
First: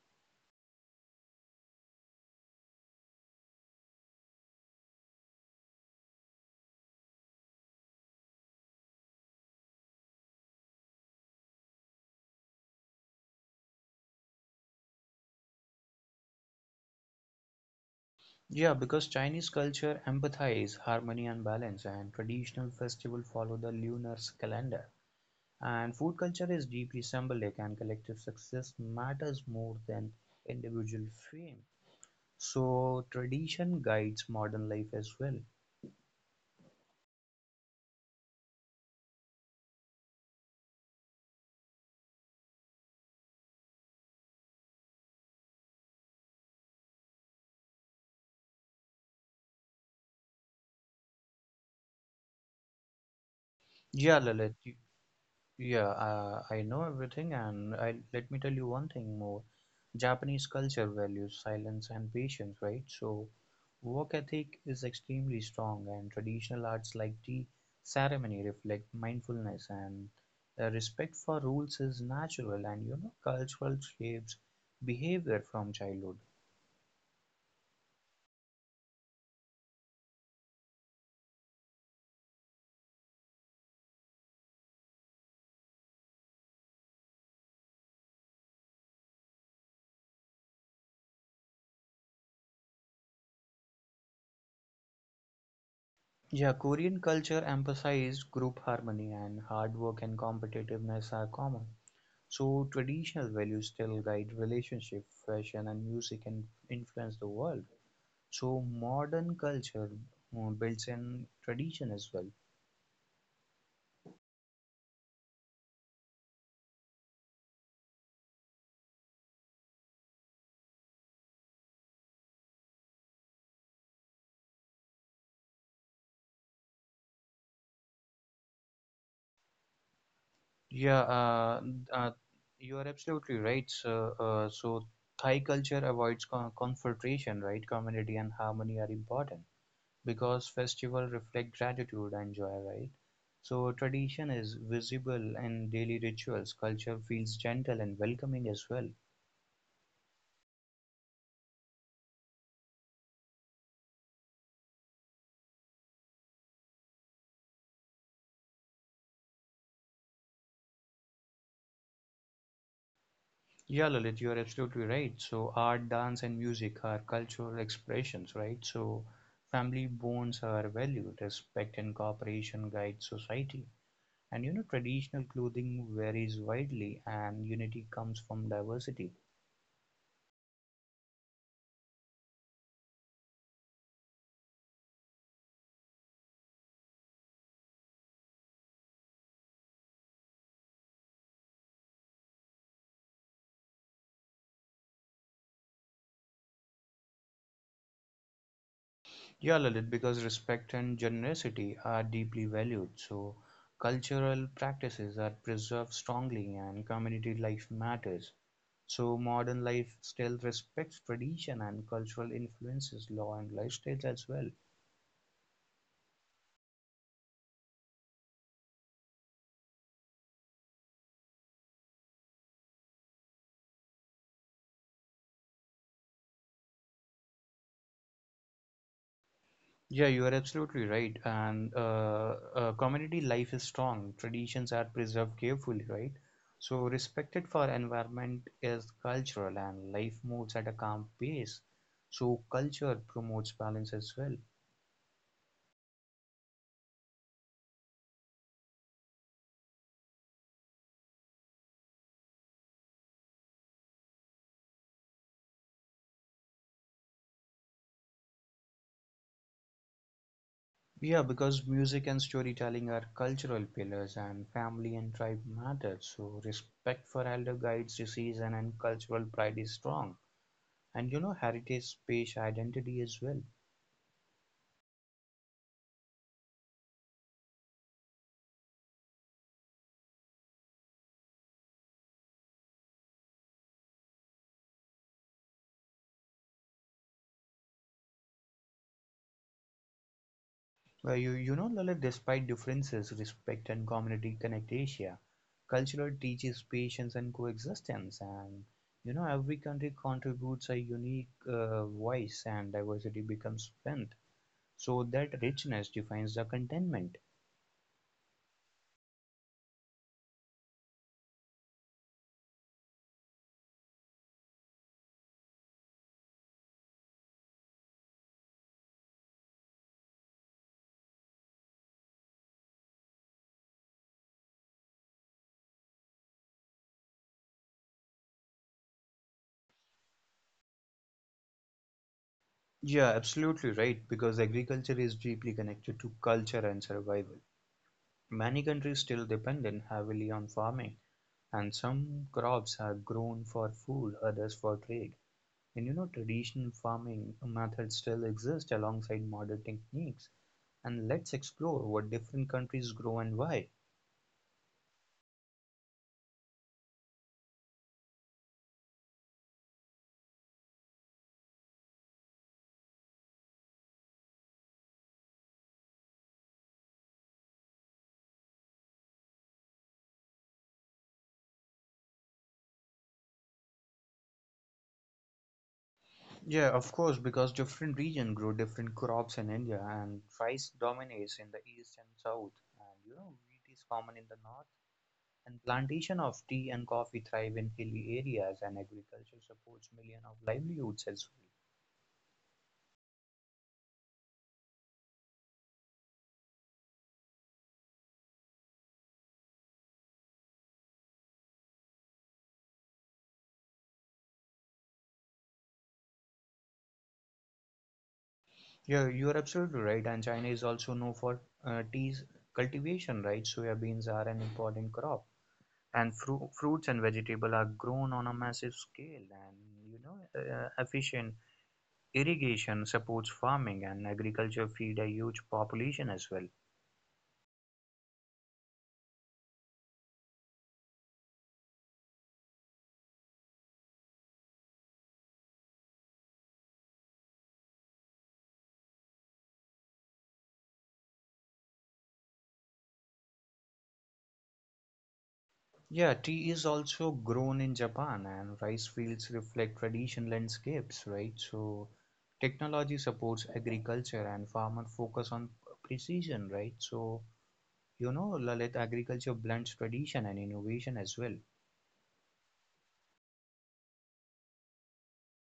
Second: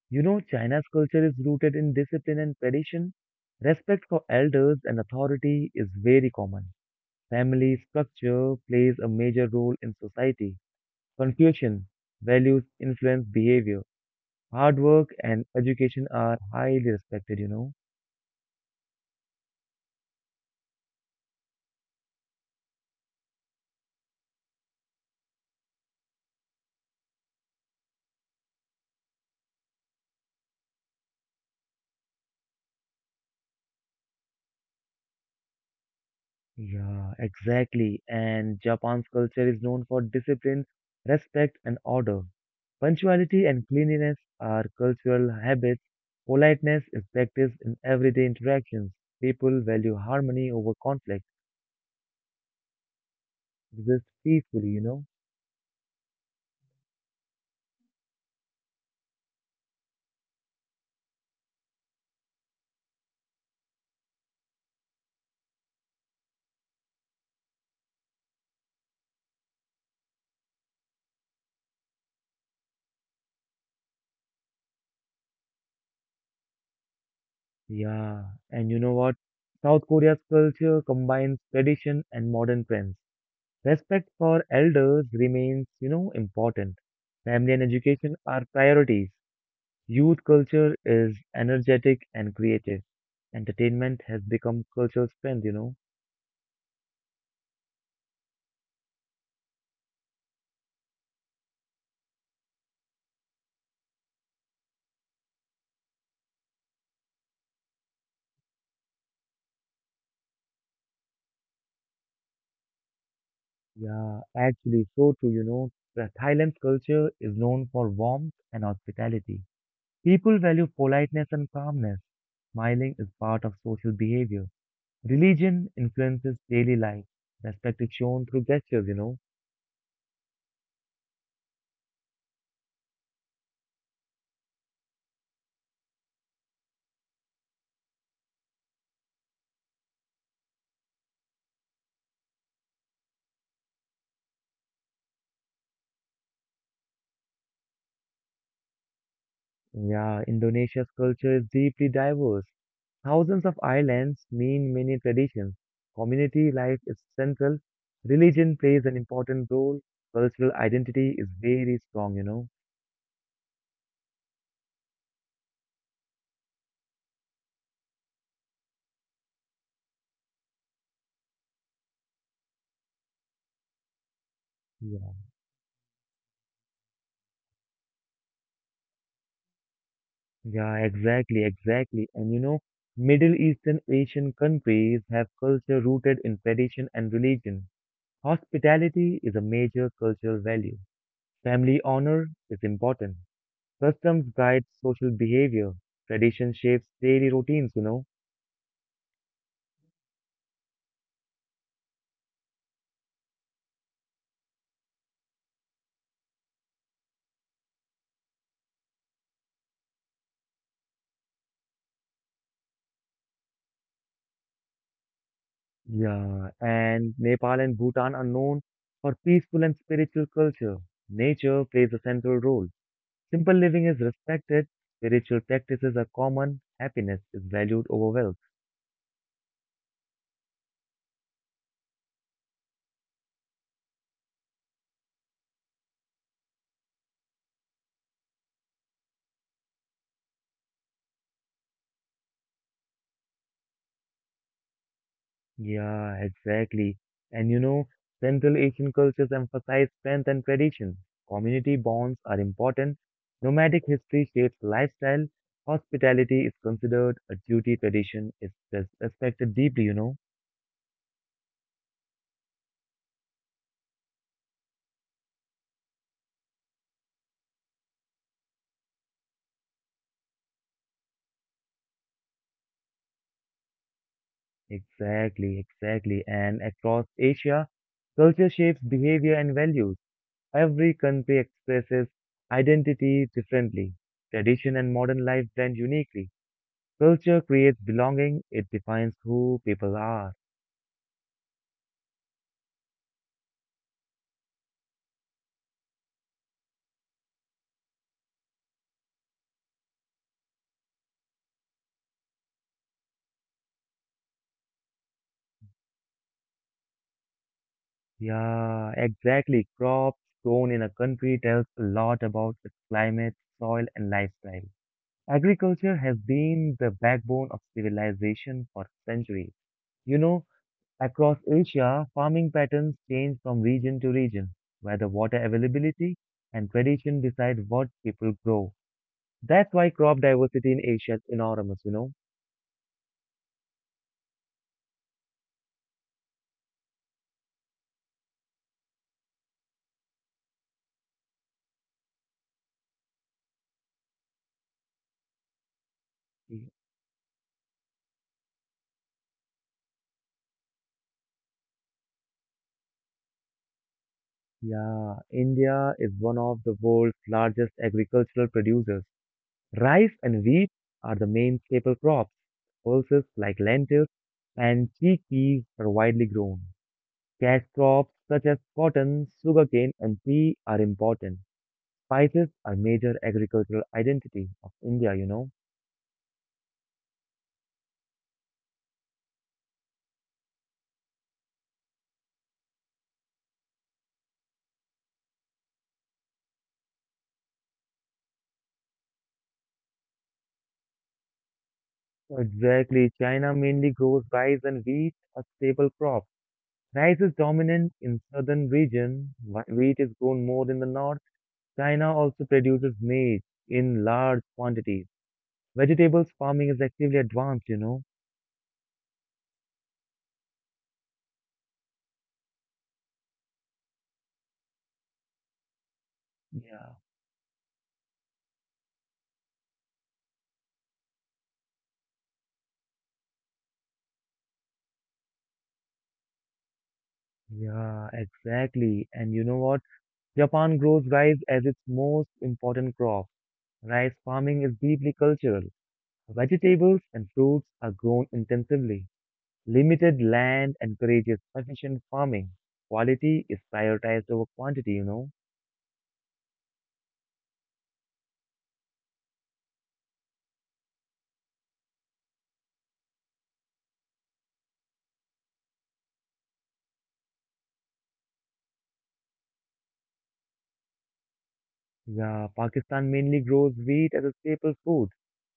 China's culture is rooted in discipline and tradition. Respect for elders and authority is very common. Family structure plays a major role in society. Confucian values influence behavior. Hard work and education are highly respected. Yeah, because Chinese culture empathize harmony and balance, and traditional festival follow the lunar calendar. And food culture is deeply symbolic, and collective success matters more than individual fame. So tradition guides modern life as well. Yeah, exactly. And Japan's culture is known for discipline, respect, and order. Punctuality and cleanliness are cultural habits. Politeness is practiced in everyday interactions. People value harmony over conflict, exist Yeah, Lalit. peacefully, you know? Yeah, I know everything, and I, let me tell you one thing more. Japanese culture values silence and patience, right? So work ethic is extremely strong, and traditional arts like tea ceremony reflect mindfulness, and the respect for rules is natural, and you know cultural shapes behavior from childhood. Yeah, and you know what? South Korea's culture combines tradition and modern trends. Respect for elders remains, important. Family and education are priorities. Youth culture is energetic and creative. Entertainment has become cultural strength. Yeah, Korean culture emphasized group harmony and hard work and competitiveness are common. So traditional values still guide relationship, fashion and music and influence the world. So modern culture builds in tradition as well. Yeah, actually, so too. The Thailand's culture is known for warmth and hospitality. People value politeness and calmness. Smiling is part of social behavior. Religion influences daily life. Respect is shown through gestures. Yeah, uh, you are absolutely right. So, so Thai culture avoids confrontation, right? Community and harmony are important because festival reflect gratitude and joy, right? So tradition is visible in daily rituals. Culture feels gentle and welcoming as well. Yeah, Indonesia's culture is deeply diverse. Thousands of islands mean many traditions. Community life is central. Religion plays an important role. Cultural identity is very strong. Yeah, Lalit, you are absolutely right. So art, dance, and music are cultural expressions, right? So family bonds are valued. Respect and cooperation guide society. And you know, Yeah. traditional clothing varies widely, and unity comes from diversity. Yeah, exactly, exactly. And Middle Eastern Asian countries have culture rooted in tradition and religion. Hospitality is a major cultural value. Family honor is important. Customs guide social behavior. Tradition shapes daily routines. Yeah, Lalit, because respect and generosity are deeply valued, so cultural practices are preserved strongly, and community life matters. So, modern life still respects tradition and cultural influences, law, and lifestyles as well. Yeah, and Nepal and Bhutan are known for peaceful and spiritual culture. Nature plays a central role. Simple living is respected, spiritual practices are common, happiness is valued over wealth. Yeah, you are absolutely right. And community life is strong. Traditions are preserved carefully, right? So respected for environment is cultural, and life moves at a calm pace. So culture promotes balance as well. Yeah, exactly. And Central Asian cultures emphasize strength and tradition. Community bonds are important. Nomadic history shapes lifestyle. Hospitality is considered a duty. Tradition is respected deeply. Yeah, because music and storytelling are cultural pillars, and family and tribe matter. So respect for elder guides disease, season, and cultural pride is strong. And you know, heritage, space, identity as well. Exactly, exactly. And across Asia, culture shapes behavior and values. Every country expresses identity differently. Tradition and modern life blend uniquely. Culture creates belonging, it defines who people are. Well, you know, Lalit, despite differences, respect and community connect Asia. Culture teaches patience and coexistence, and you know, every country contributes a unique voice, and diversity becomes strength. So that richness defines the contentment. Yeah, exactly. Crops grown in a country tells a lot about its climate, soil, and lifestyle. Agriculture has been the backbone of civilization for centuries. You know, Across Asia, farming patterns change from region to region, where the water availability and tradition decide what people grow. That's why crop diversity in Asia is enormous. Yeah, absolutely right, because agriculture is deeply connected to culture and survival. Many countries still dependent heavily on farming, and some crops are grown for food, others for trade. And you know, Y- traditional farming methods still exist alongside modern techniques. And let's explore what different countries grow and why. Yeah, India is one of the world's largest agricultural producers. Rice and wheat are the main staple crops. Pulses like lentils and chickpeas are widely grown. Cash crops such as cotton, sugarcane, and tea are important. Spices are major agricultural identity of India. Yeah, of course, because different regions grow different crops in India, and rice dominates in the east and south. And you know, wheat is common in the north. And plantation of tea and coffee thrive in hilly areas, and agriculture supports millions of livelihoods as well. Exactly. China mainly grows rice and wheat, a staple crop. Rice is dominant in southern region, wheat is grown more in the north. China also produces maize in large quantities. Vegetables farming is actively advanced. Yeah, you are absolutely right. And China is also known for tea's cultivation, right? Soya beans are an important crop, and fruits Yeah. and vegetable are grown on a massive scale, and you know, efficient irrigation supports farming, and agriculture feed a huge population as well. Yeah, exactly. And you know what? Japan grows rice as its most important crop. Rice farming is deeply cultural. Vegetables and fruits are grown intensively. Limited land encourages efficient farming. Quality is prioritized over quantity. Yeah, tea is also grown in Japan, and rice fields reflect traditional landscapes, right? So technology supports agriculture and farmer focus on precision, right? So you know, Lalit, agriculture blends tradition and innovation as well. Yeah, Pakistan mainly grows wheat as a staple food.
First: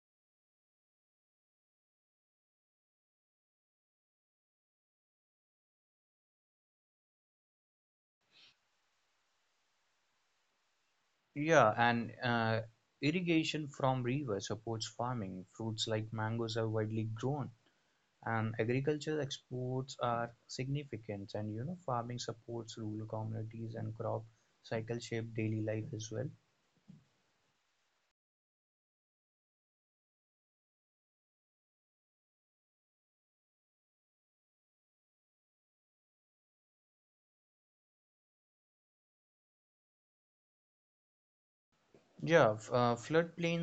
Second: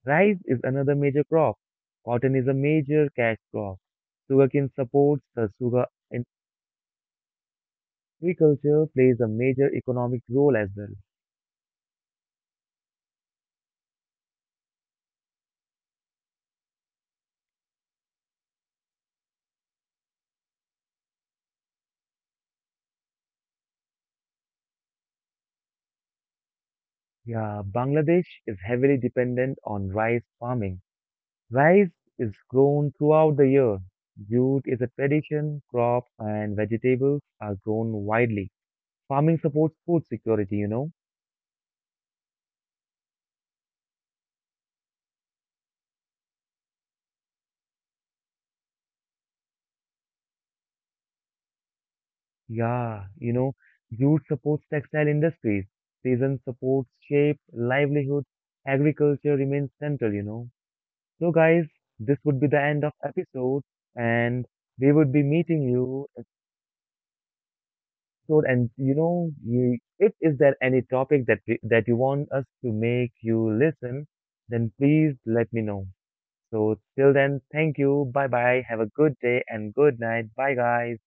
Rice is another major crop. Cotton is a major cash crop. Sugarcane supports the sugar and agriculture plays a major economic role as well. Yeah, and irrigation from rivers supports farming. Fruits like mangoes are widely grown, and agricultural exports are significant. And you know, farming supports rural communities and crop cycle shape daily life as well. Yeah, Bangladesh is heavily dependent on rice farming. Rice is grown throughout the year. Jute is a tradition crop and vegetables are grown widely. Farming supports food security. Yeah, floodplains Yeah, jute supports textile industries. Season supports shape, livelihood. Agriculture remains central. So guys, this would be the end of episode and we would be meeting you episode and if is there any topic that that you want us to make you listen, then please let me know. So till then, thank you. Bye bye. Have a good day and good night. Bye guys.